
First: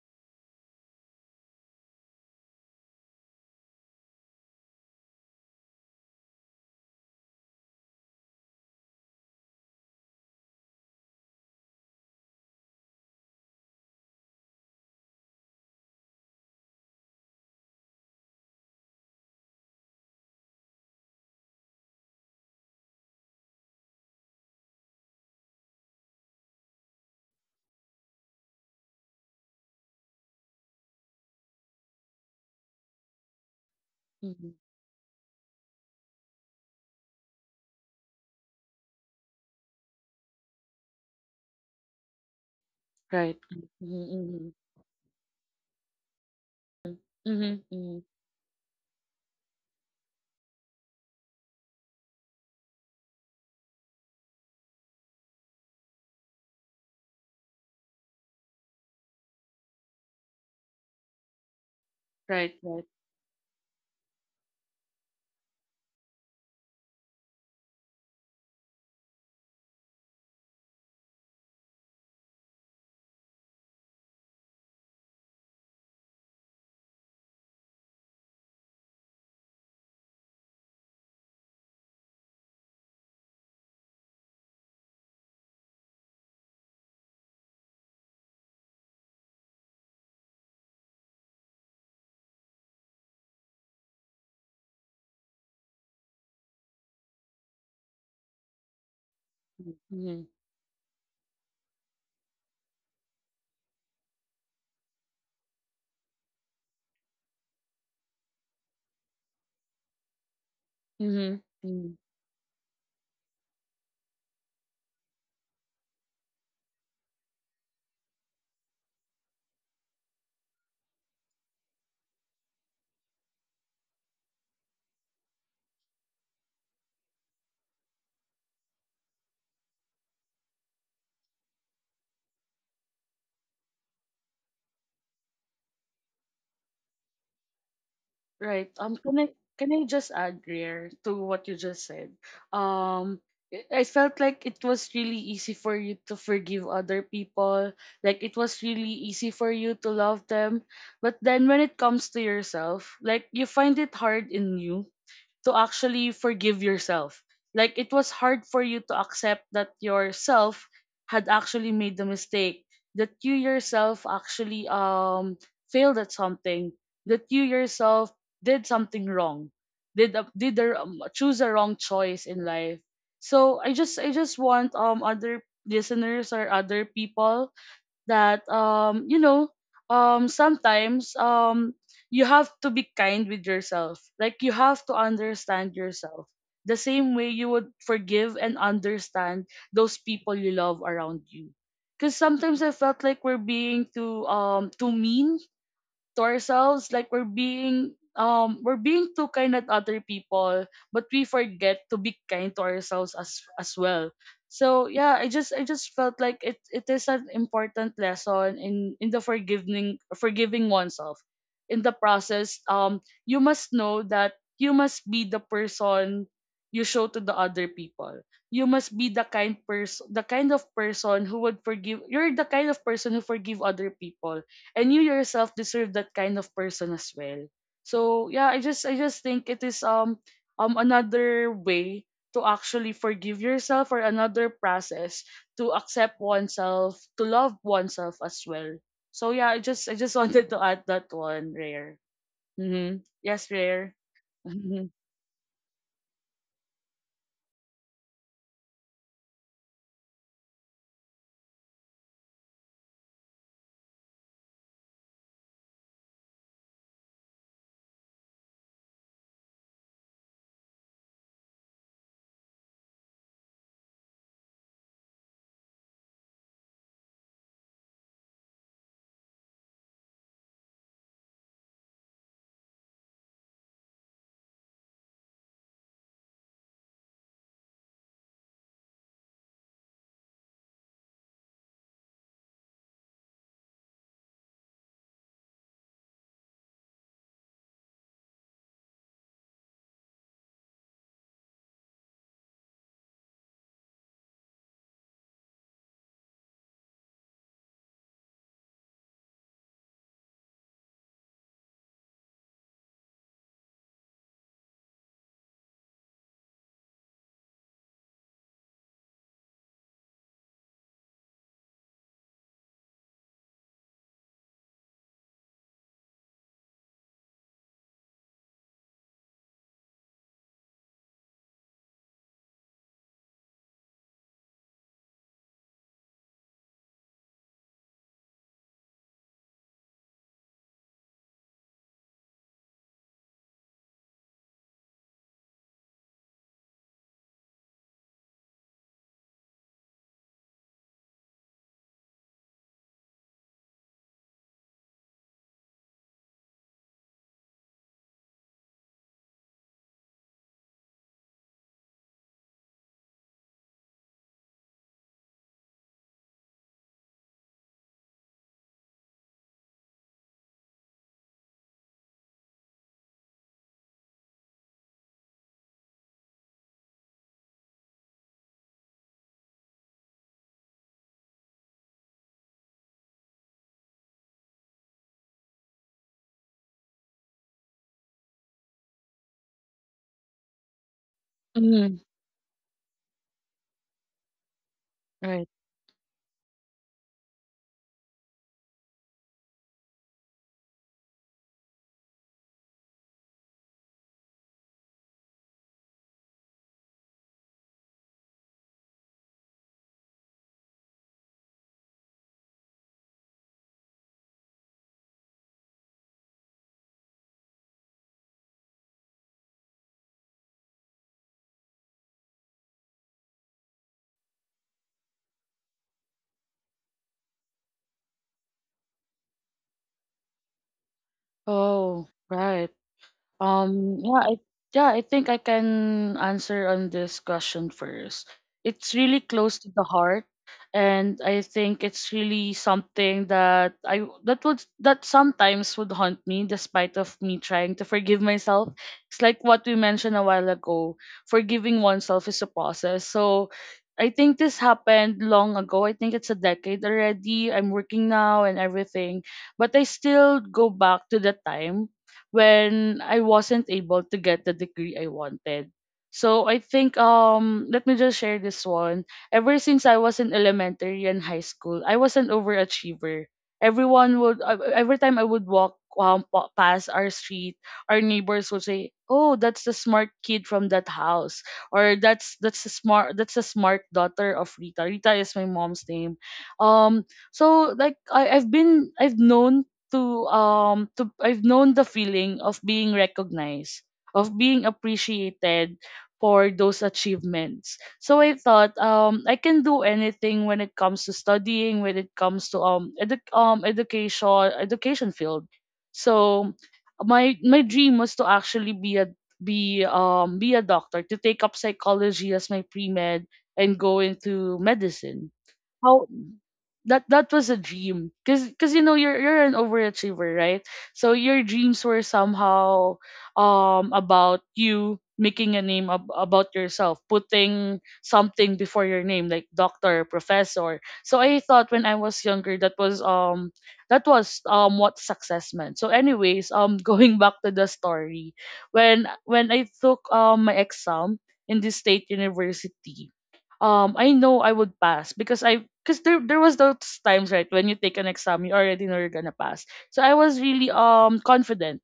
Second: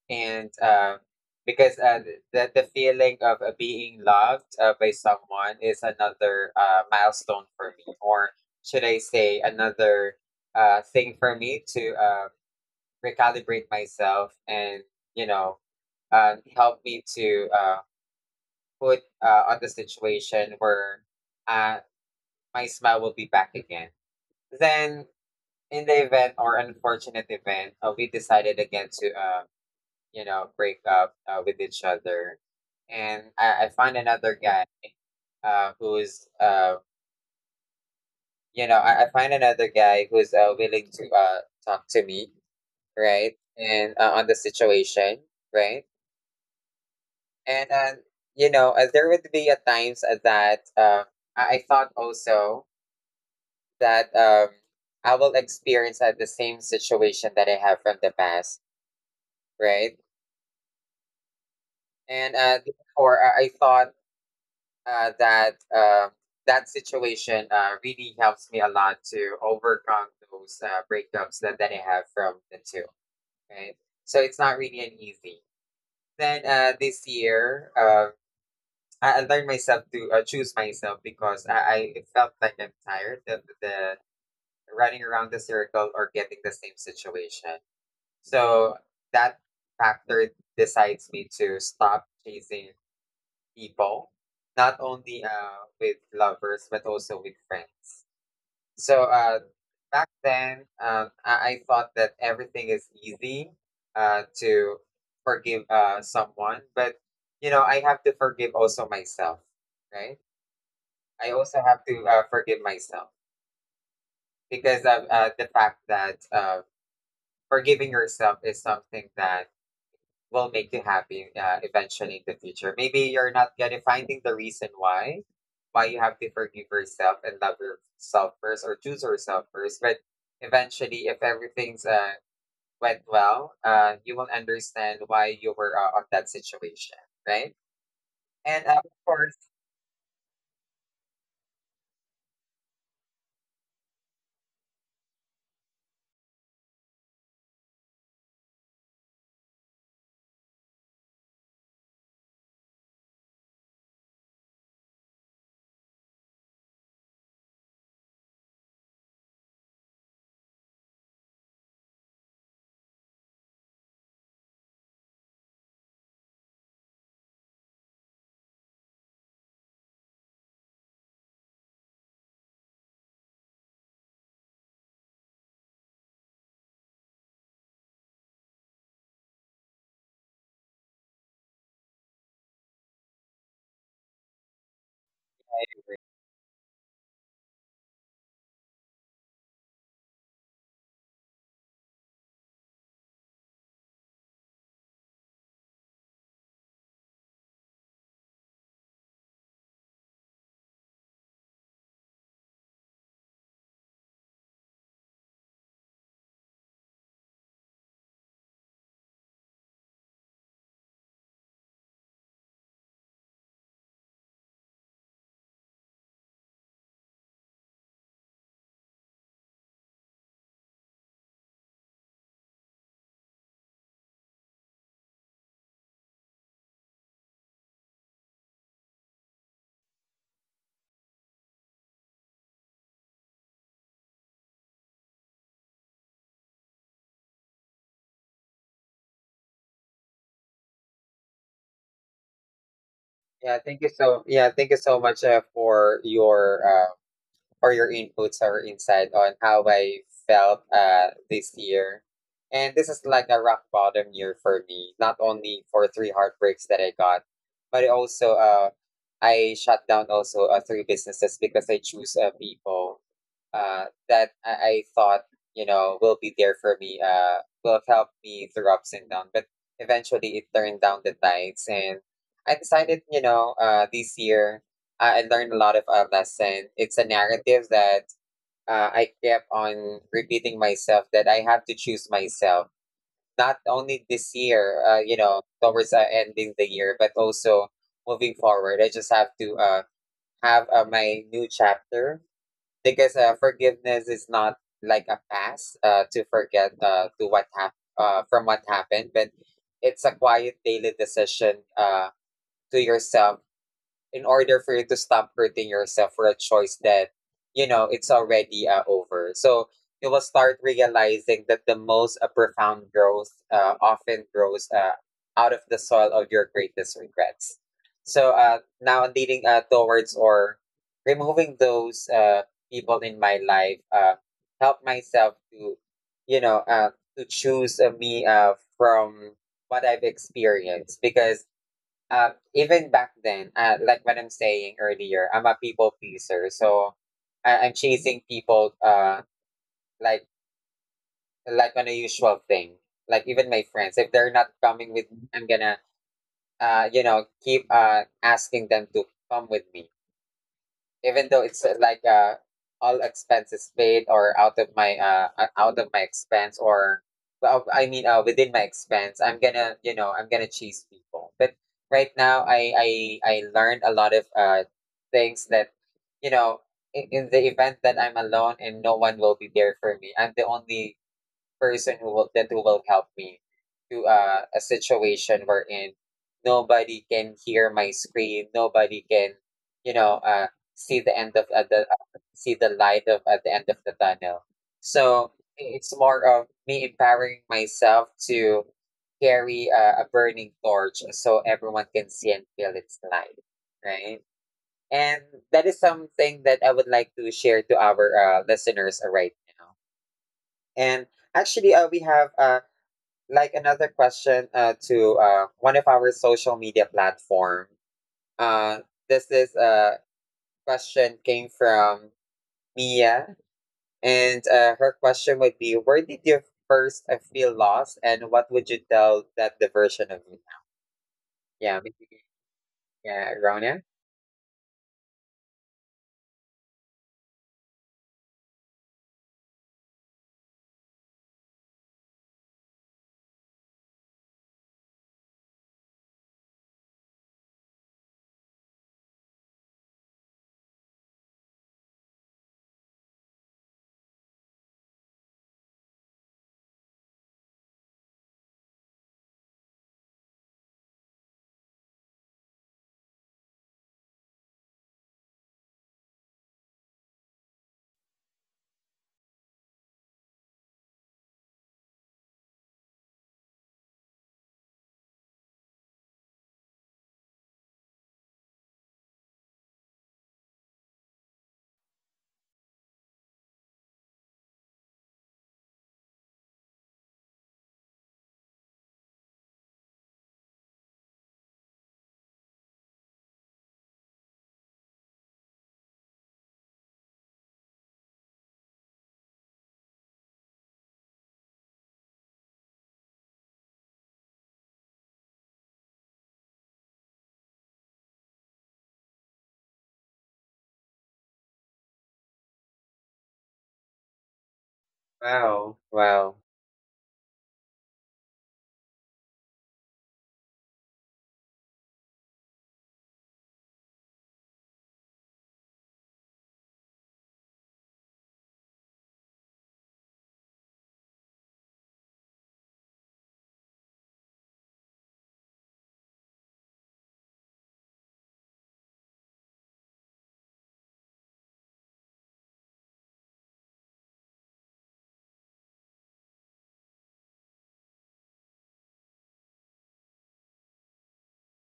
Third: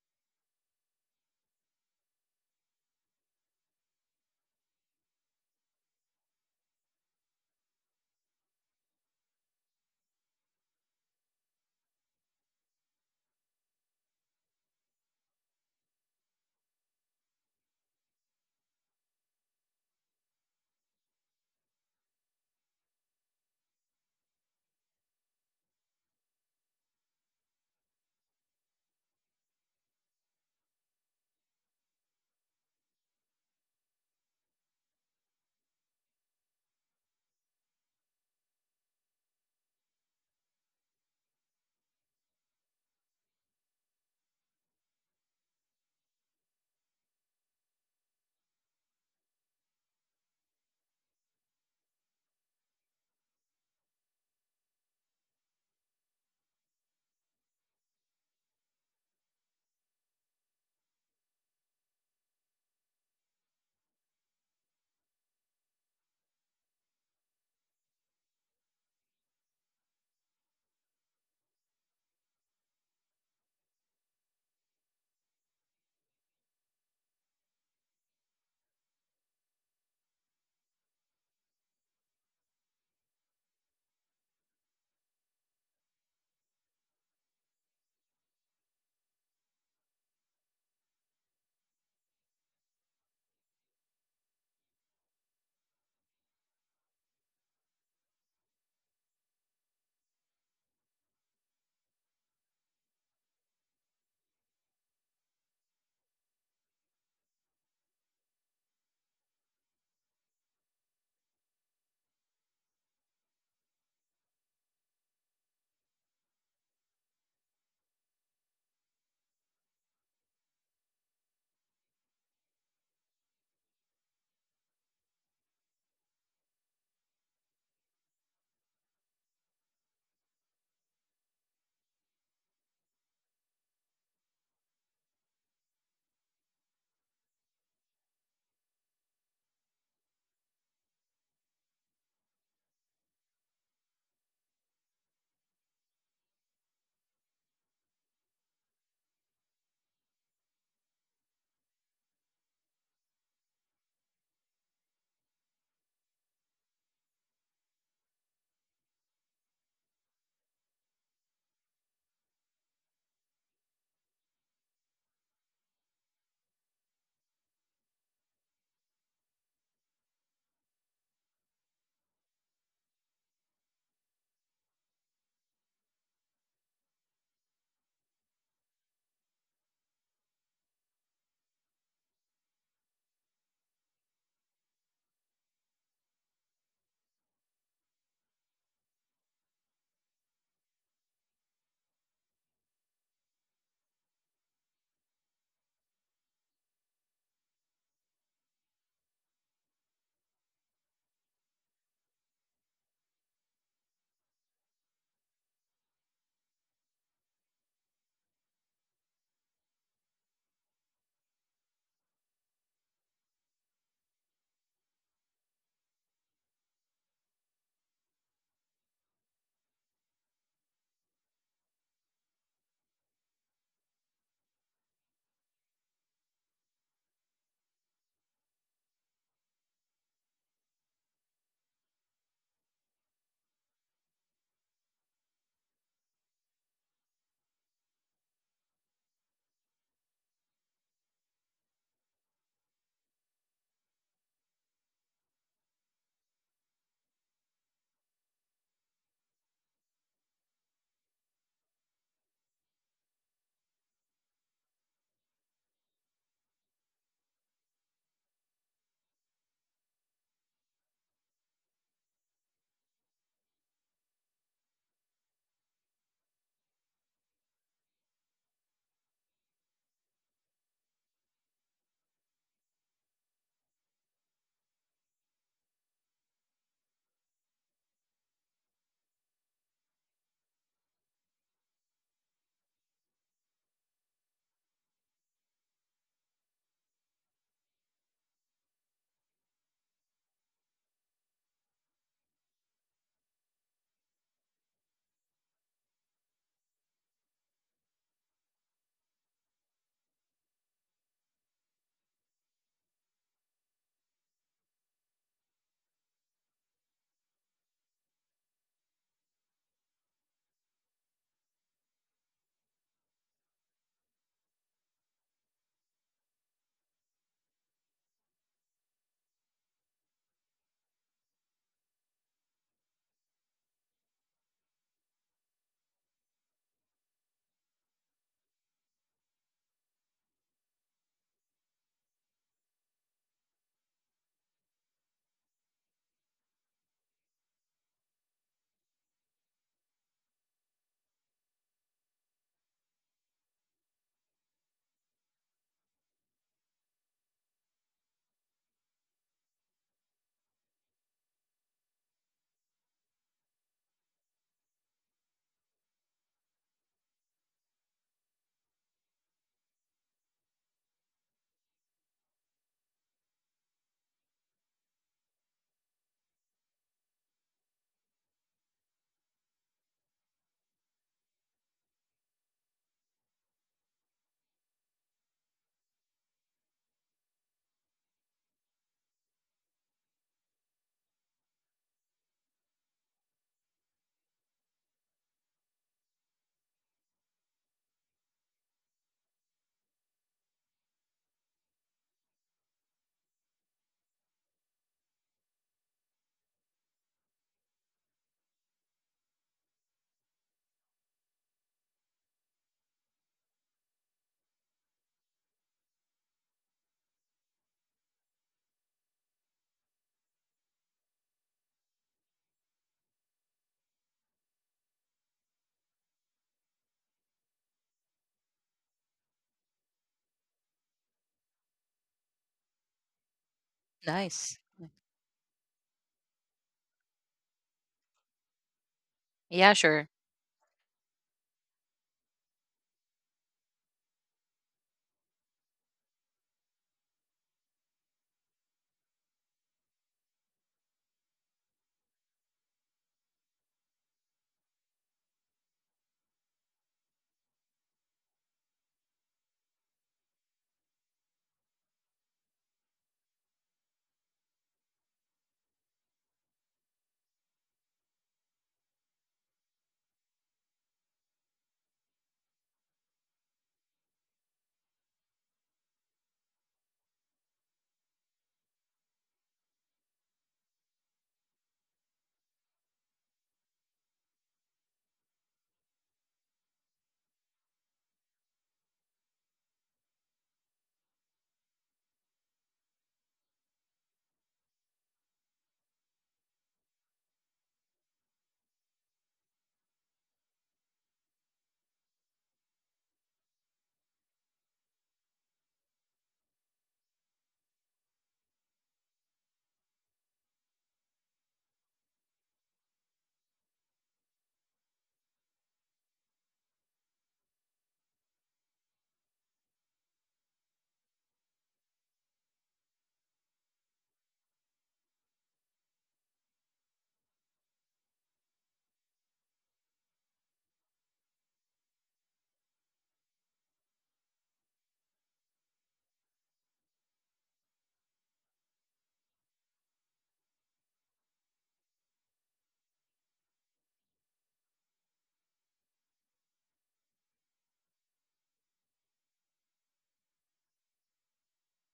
S1: And because the feeling of being loved by someone is another milestone for me, or should I say another thing for me to recalibrate myself and you know help me to put on the situation where uh, my smile will be back again. Then, in the event or unfortunate event, we decided again to, break up with each other. And I find another
S2: hmm,
S1: guy who's, you know, I find another guy who's willing to talk to me, right?
S2: right,
S1: And on the
S2: mm-hmm,
S1: situation, right?
S2: mm-hmm,
S1: And,
S2: mm-hmm,
S1: you know, there would be a times that I thought also that I will experience at the same situation that I have from the past, right? And
S2: right,
S1: uh,
S2: right,
S1: therefore, uh, I thought uh, that uh, that situation really helps me a lot to overcome those breakups that I have from the two, right? So it's not really an easy. Then this year, I learned myself to choose myself, because I felt like I'm tired of the running around the circle or getting the same situation. So that factor decides me to stop chasing people, not only with lovers, but also with friends. So back
S2: mm-hmm,
S1: then, I thought that everything is easy to forgive someone, but you know, I have to forgive also myself, right? I
S2: mm-hmm,
S1: also have
S2: mm-hmm.
S1: to forgive myself, because of the fact that forgiving yourself is something that will make you happy eventually in the future. Maybe you're not gonna finding the reason why you have to forgive yourself and love yourself first or choose yourself first. But eventually, if everything's went well, you will understand why you were on that situation, right? And
S2: Right.
S1: of course,
S2: Can I just add, Rare, to what you just said? Um, I felt like it was really easy for you to forgive other people. Like it was really easy for you to love them. But then when it comes to yourself, like you find it hard in you to actually forgive yourself. Like it was hard for you to accept that yourself had actually made the mistake, that you yourself actually failed at something, that you yourself did something wrong, choose a wrong choice in life. So I just want other listeners or other people that you know sometimes you have to be kind with yourself. Like you have to understand yourself the same way you would forgive and understand those people you love around you, because sometimes I felt like we're being too mean to ourselves. Like we're being too kind at other people but we forget to be kind to ourselves as well. So yeah, i just felt like it is an important lesson in the forgiving oneself. In the process, you must know that you must be the person you show to the other people. You must be the kind person, the kind of person who would forgive. You're the kind of person who forgive other people, and you yourself deserve that kind of person as well. So yeah, i just think it is another way to actually forgive yourself, or another process to accept oneself, to love oneself as well. So yeah, i just wanted to add that one, Rare. Mm-hmm. Yes, Rare.
S1: thank you
S2: Mm-hmm.
S1: so much for your or your inputs or insight on how I felt this year. And this is like a rock bottom year for me, not only for three heartbreaks that I got, but it also I shut down also three businesses because I choose people that I thought you know will be there for me will help me through ups and downs, but eventually it turned down the tides. And I decided, you know, this year I learned a lot of a lesson. It's a narrative that I kept on repeating myself, that I have to choose myself not only this year, you know, towards ending the year, but also moving forward. I just have to have my new chapter, because forgiveness is not like a pass to what from what happened, but it's a quiet daily decision to yourself in order for you to stop hurting yourself for a choice that, you know, it's already over. So you will start realizing that the most profound growth often grows out of the soil of your greatest regrets. So now leading towards or removing those people in my life, help myself to, you know, to choose me from what I've experienced. Because even back then, like what I'm saying earlier, I'm a people pleaser. So I'm chasing people, like like on a usual thing. Like even my friends, if they're not coming with me, I'm gonna, you know, keep asking them to come with me, even though it's like all expenses paid, or out of my expense, or well, I mean, within my expense, I'm gonna, you know, I'm gonna chase people. But right now, I I learned a lot of things that, you know, in the event that I'm alone and no one will be there for me, I'm the only person who will help me to a situation wherein nobody can hear my scream, nobody can, you know, see the end of the
S2: Mm,
S1: see the light of at the end of the tunnel. So
S2: right.
S1: it's more of me empowering myself to carry a burning torch so everyone can see and feel its light, right? And that is something that I would like to share to our listeners right now. And actually, we have like another question to one of our social media platform. Uh, this is a question came from Mia, and her question would be, "Where did you first feel lost, and what would you tell that the version of you?" Yeah,
S2: Oh,
S1: maybe-
S2: right.
S1: yeah, Rona.
S2: Um, yeah, I,
S3: Nice.
S2: yeah, I think I can answer on this question first. It's really close
S3: Yeah,
S2: to the
S3: sure.
S2: heart, and I think it's really something that I that would that sometimes would haunt me, despite of me trying to forgive myself. It's like what we mentioned a while ago. Forgiving oneself is a process. So I think this happened long ago. I think it's a decade already. I'm working now and everything, but I still go back to the time when I wasn't able to get the degree I wanted. So I think let me just share this one. Ever since I was in elementary and high school, I was an overachiever. Every time I would walk past our street, our neighbors would say, "Oh, that's the smart kid from that house," or "That's the smart daughter of Rita." Rita is my mom's name. Um, so I've known to I've known the feeling of being recognized, of being appreciated for those achievements. So I thought I can do anything when it comes to studying, when it comes to education field. So my dream was to actually be a doctor, to take up psychology as my pre med and go into medicine.
S1: Wow,
S2: How
S1: wow.
S2: That was a dream because, you know, you're an overachiever, right? So your dreams were somehow about you making a name about yourself, putting something before your name like doctor, professor. So I thought when I was younger, that was what success meant. So anyways, going back to the story, when I took my exam in the state university, I know I would pass because I because there was those times, right, when you take an exam you already know you're gonna pass. So I was really confident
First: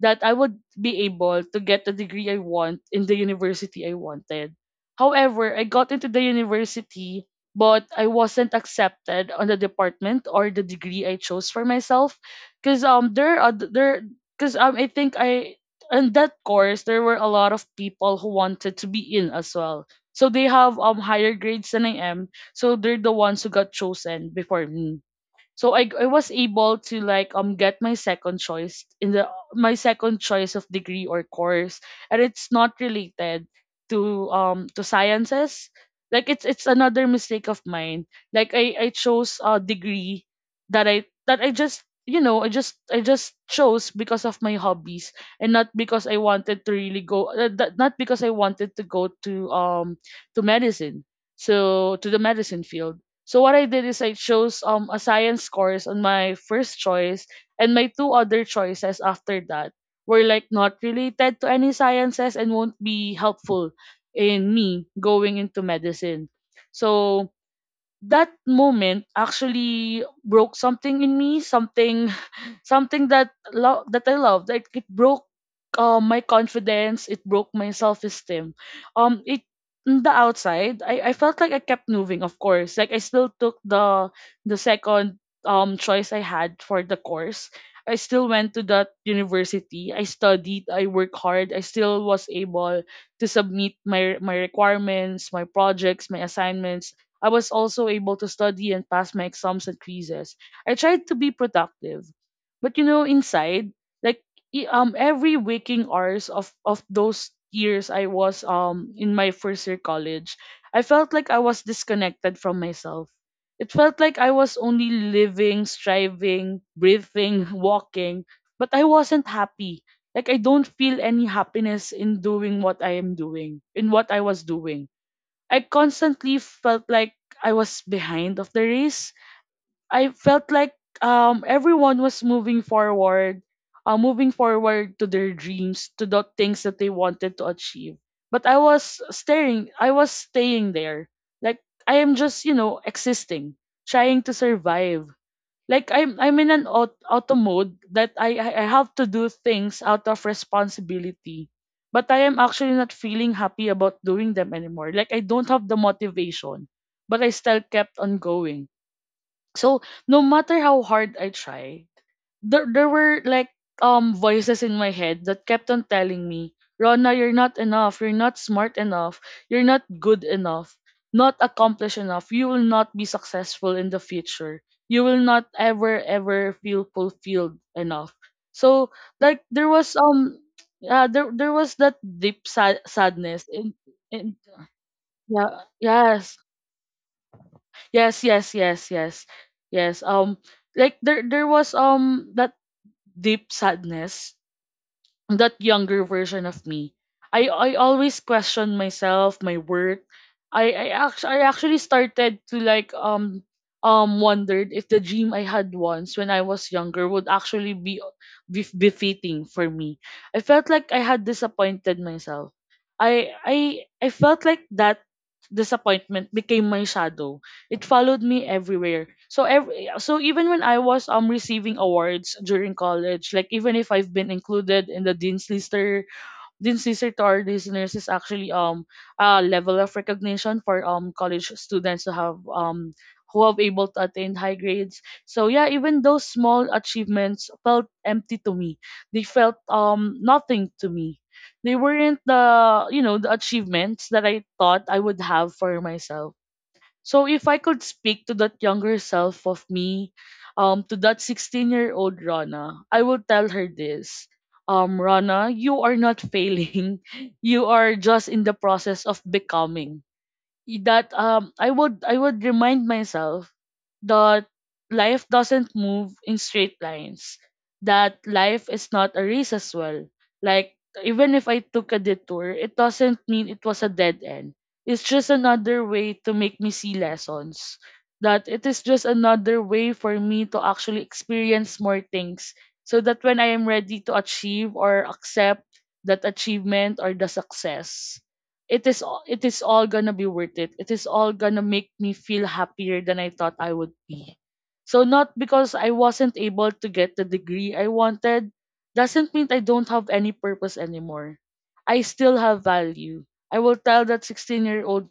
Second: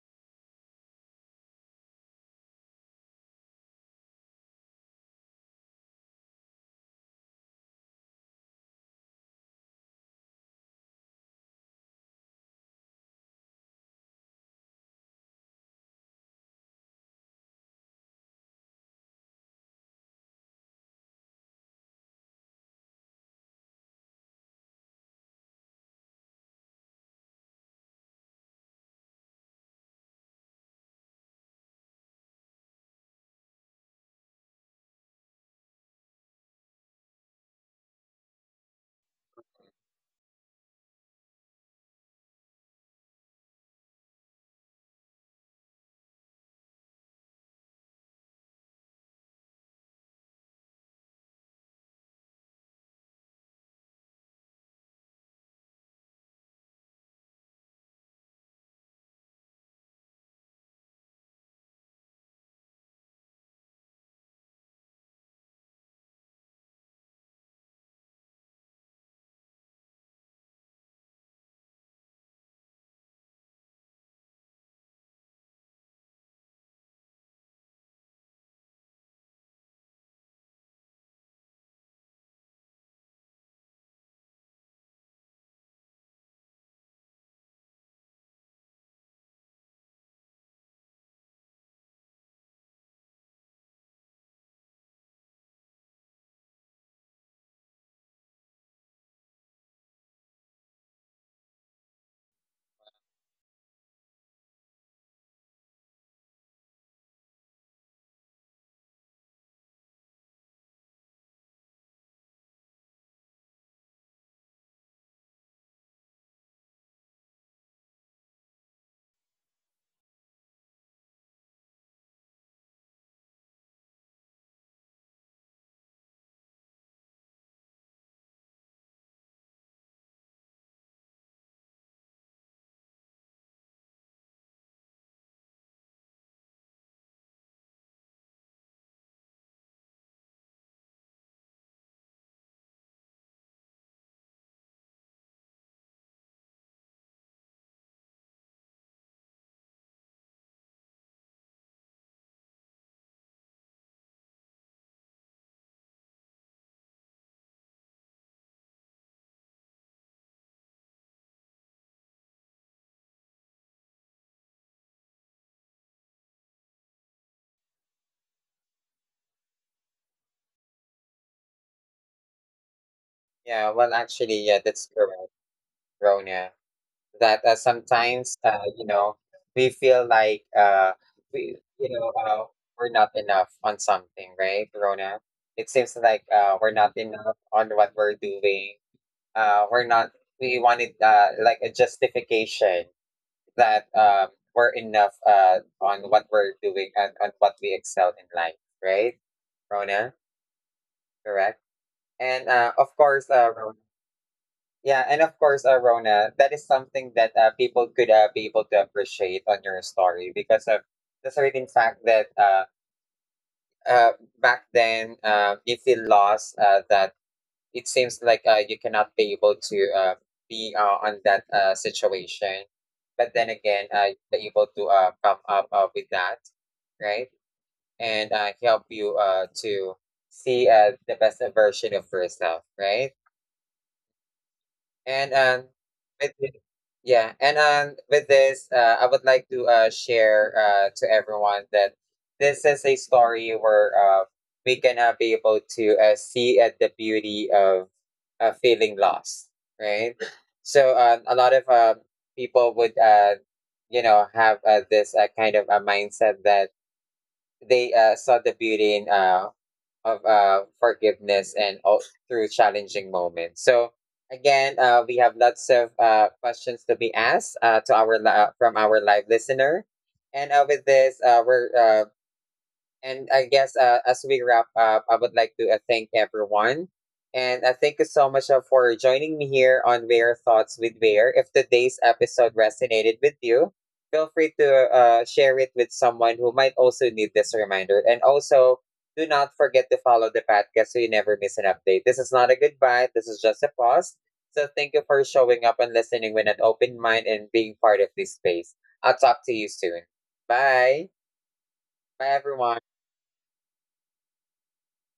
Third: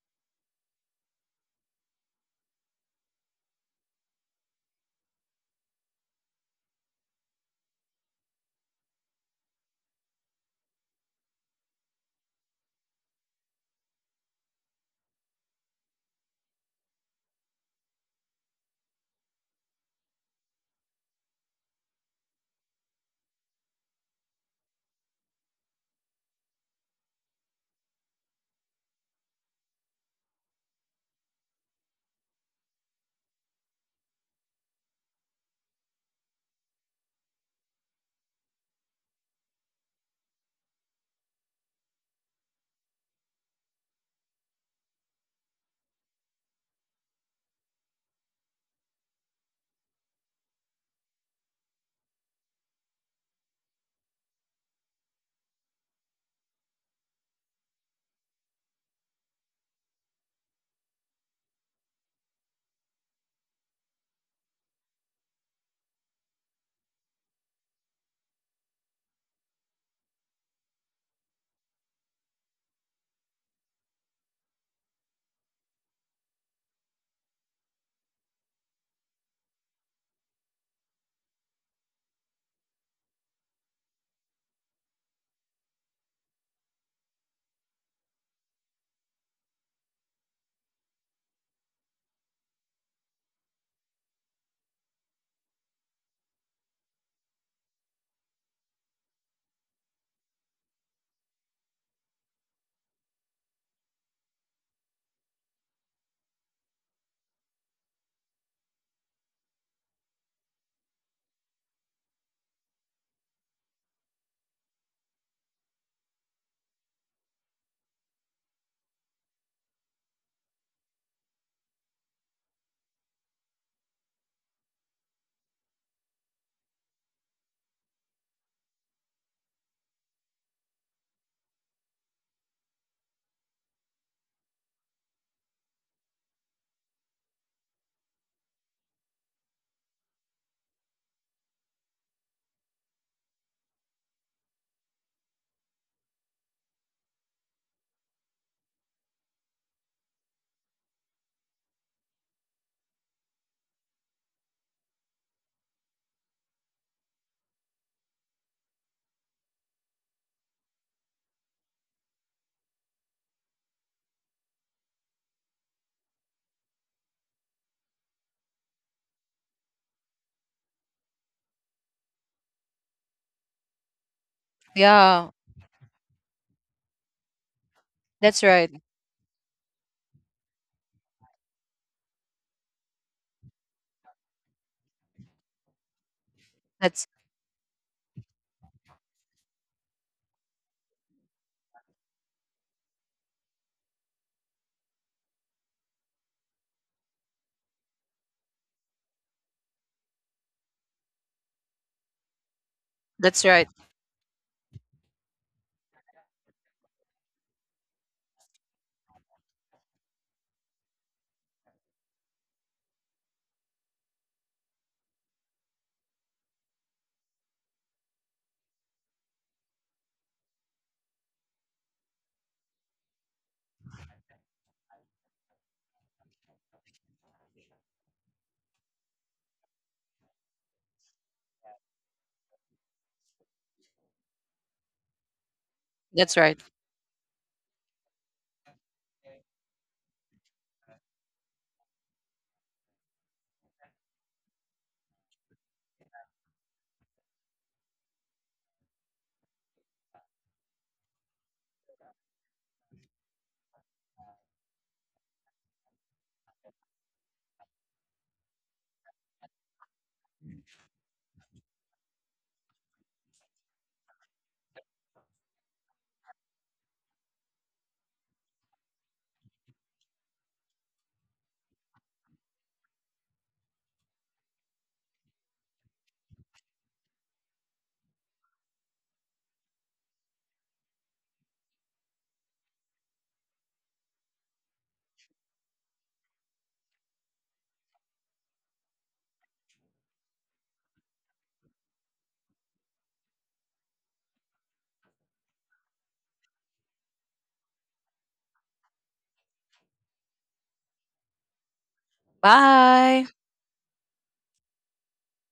S2: that I would be able to get the degree I want in the university I wanted. However, I got into the university, but I wasn't accepted on the department or the degree I chose for myself. Cause there are oth- there Cause I think I in that course there were a lot of people who wanted to be in as well. So they have higher grades than I am. So they're the ones who got chosen before me. So I was able to, like, get my second choice, in the my second choice of degree or course, and it's not related to sciences. Like, it's another mistake of mine. Like, I chose a degree that I just you know I just chose because of my hobbies and not because I wanted to really go, not because I wanted to go to medicine, so to the medicine field. So what I did is I chose a science course on my first choice, and my two other choices after that were, like, not related to any sciences and won't be helpful in me going into medicine. So that moment actually broke something in me, something something that I love. Like, it broke my confidence, it broke my self esteem. It On the outside, I felt like I kept moving. Of course, like, I still took the second choice I had for the course. I still went to that university. I studied. I worked hard. I still was able to submit my requirements, my projects, my assignments. I was also able to study and pass my exams and quizzes. I tried to be productive. But, you know, inside, like, every waking hours of those years I was in my first year college, I felt like I was disconnected from myself. It felt like I was only living, striving, breathing, walking, but I wasn't happy. Like, I don't feel any happiness in doing what I am doing, in what I was doing. I constantly felt like I was behind of the race. I felt like everyone was moving forward to their dreams, to the things that they wanted to achieve. But I was staring, I was staying there. Like, I am just, you know, existing, trying to survive. Like, I'm in an auto mode that I have to do things out of responsibility. But I am actually not feeling happy about doing them anymore. Like, I don't have the motivation, but I still kept on going. So no matter how hard I tried, there were, like, voices in my head that kept on telling me, Rona, you're not enough, you're not smart enough, you're not good enough, not accomplished enough, you will not be
S1: Yeah,
S2: successful in
S1: well,
S2: the
S1: actually, yeah,
S2: future.
S1: that's
S2: You will
S3: Yeah,
S1: correct,
S2: not ever
S1: Rona.
S2: ever feel
S1: That
S2: fulfilled enough.
S1: sometimes,
S3: that's right.
S1: you
S2: So
S1: know,
S2: like
S1: we
S2: there was
S1: feel like,
S2: yeah, there
S1: we,
S2: was
S1: you
S2: that
S1: know,
S2: deep
S1: we're not
S2: sadness
S1: enough
S2: in,
S1: on something,
S2: in
S1: right, Rona?
S2: yeah,
S1: It seems like
S2: yes.
S1: we're not
S3: That's
S1: enough on what we're
S2: Yes, yes,
S1: doing.
S2: yes, yes,
S1: We're
S2: yes.
S1: not. We wanted
S2: Like there, there
S1: like a
S2: was that
S1: justification
S2: deep
S1: that,
S2: sadness.
S1: we're enough
S2: That
S1: on
S2: younger
S1: what
S2: version
S1: we're
S2: of
S1: doing
S2: me.
S1: and on
S2: I,
S1: what we
S2: I
S1: excel
S2: always
S1: in life,
S2: questioned
S1: right,
S2: myself, my worth.
S1: Rona?
S2: I
S1: Correct.
S2: actually started
S1: And
S2: to,
S1: of
S2: like,
S1: course,
S3: That's right.
S1: Rona,
S2: wondered if the
S1: yeah, and
S2: dream
S1: of
S2: I
S1: course,
S2: had once when
S1: Rona,
S2: I
S1: that is
S2: was younger
S1: something
S2: would
S1: that
S2: actually
S1: people could be
S2: be
S1: able to appreciate
S2: befitting
S1: on
S2: for
S1: your
S2: me.
S1: story
S2: I
S1: because
S2: felt
S1: of
S2: like I had
S1: the certain
S2: disappointed
S1: fact that
S2: myself. I
S1: uh,
S2: felt like
S1: back
S2: that
S1: then, you feel
S2: disappointment
S1: lost,
S2: became my
S1: that
S2: shadow. It
S1: it seems
S2: followed me
S1: like you
S2: everywhere.
S1: cannot be
S2: So
S1: able to
S2: every, so even when
S1: be
S2: I was
S1: on that
S2: receiving awards
S1: situation.
S2: during college,
S1: But
S2: like,
S1: then
S2: even
S1: again,
S2: if I've been
S1: you're able to
S2: included in the
S1: come up with that,
S2: dean's lister to
S1: right?
S2: our listeners is
S1: And
S2: actually
S1: help you
S2: a level of
S1: to
S2: recognition
S1: see
S2: for
S1: the best
S2: college
S1: version
S2: students
S1: of yourself, right?
S2: who have able to attain high grades.
S1: And
S2: So yeah, even those
S3: That's
S1: with
S3: right.
S1: thi-
S2: small
S1: yeah,
S2: achievements
S1: and
S2: felt
S1: with
S2: empty to
S1: this,
S2: me.
S1: I
S2: They
S1: would like
S2: felt
S1: to share
S2: nothing to
S1: to
S2: me.
S1: everyone
S2: They
S1: that
S2: weren't the,
S1: this is a
S2: you know, the
S1: story where
S2: achievements that I
S1: we
S2: thought I
S1: can
S2: would
S1: be
S2: have
S1: able
S2: for
S1: to
S2: myself.
S1: see at the
S2: So if
S1: beauty
S2: I could
S1: of
S2: speak to that younger
S1: feeling
S2: self
S1: lost,
S2: of me,
S1: right?
S2: to
S1: So,
S2: that
S1: a lot of
S2: 16-year-old
S1: people
S2: Rana,
S1: would,
S2: I would tell her
S1: you know,
S2: this.
S1: have this
S2: Rana,
S1: kind of
S2: you
S1: a
S2: are not
S1: mindset that
S2: failing. You
S1: they
S2: are just
S1: saw
S2: in the
S1: the beauty
S2: process
S1: in
S2: of becoming.
S1: of
S2: That
S1: forgiveness
S2: I
S1: and all
S2: would, I would
S1: through
S2: remind
S1: challenging
S2: myself
S1: moments. So
S2: that
S1: again, we
S2: life
S1: have lots
S2: doesn't
S1: of
S2: move in straight
S1: questions to be
S2: lines.
S1: asked
S2: That life
S1: from
S2: is
S1: our
S2: not
S1: live
S2: a race as
S1: listener,
S2: well.
S1: and
S2: Like,
S1: with this,
S2: even if I
S1: we're
S2: took a detour, it doesn't
S1: and I
S2: mean it
S1: guess,
S2: was a dead
S1: as we
S2: end.
S1: wrap
S2: It's
S1: up, I
S2: just
S1: would like to
S2: another
S1: thank
S2: way to make me
S1: everyone.
S2: see
S1: And
S2: lessons.
S1: thank you so
S2: That
S1: much
S2: it is
S1: for
S2: just
S1: joining me
S2: another
S1: here
S2: way
S1: on
S2: for
S1: Rare
S2: me to
S1: Thoughts with
S2: actually
S1: Rare. If
S2: experience
S1: today's
S2: more things,
S1: episode
S2: so
S1: resonated
S2: that
S1: with
S2: when I am
S1: you,
S2: ready to
S1: feel free to
S2: achieve or
S1: share
S2: accept
S1: it with
S2: that
S1: someone who might
S2: achievement
S1: also
S2: or the
S1: need this reminder. And
S2: success,
S1: also, do
S2: it
S1: not
S2: is all
S1: forget to
S2: gonna be
S1: follow the
S2: worth it.
S1: podcast
S2: It
S1: so
S2: is
S1: you
S2: all
S1: never miss
S2: gonna
S1: an
S2: make
S1: update.
S2: me
S1: This is
S2: feel
S1: not a
S2: happier
S1: goodbye,
S2: than
S1: this
S2: I
S1: is
S2: thought
S1: just a
S2: I would
S1: pause.
S2: be.
S1: So thank you
S2: So
S1: for
S2: not
S1: showing
S2: because
S1: up
S2: I
S1: and listening
S2: wasn't
S1: with an
S2: able to
S1: open
S2: get the
S1: mind and being
S2: degree I
S1: part of this
S2: wanted
S1: space. I'll
S2: doesn't
S1: talk
S2: mean
S1: to
S2: I
S1: you
S2: don't
S1: soon.
S2: have any purpose
S1: Bye.
S2: anymore. I
S1: Bye,
S2: still have
S1: everyone.
S3: Bye.
S2: value. I will tell that 16-year-old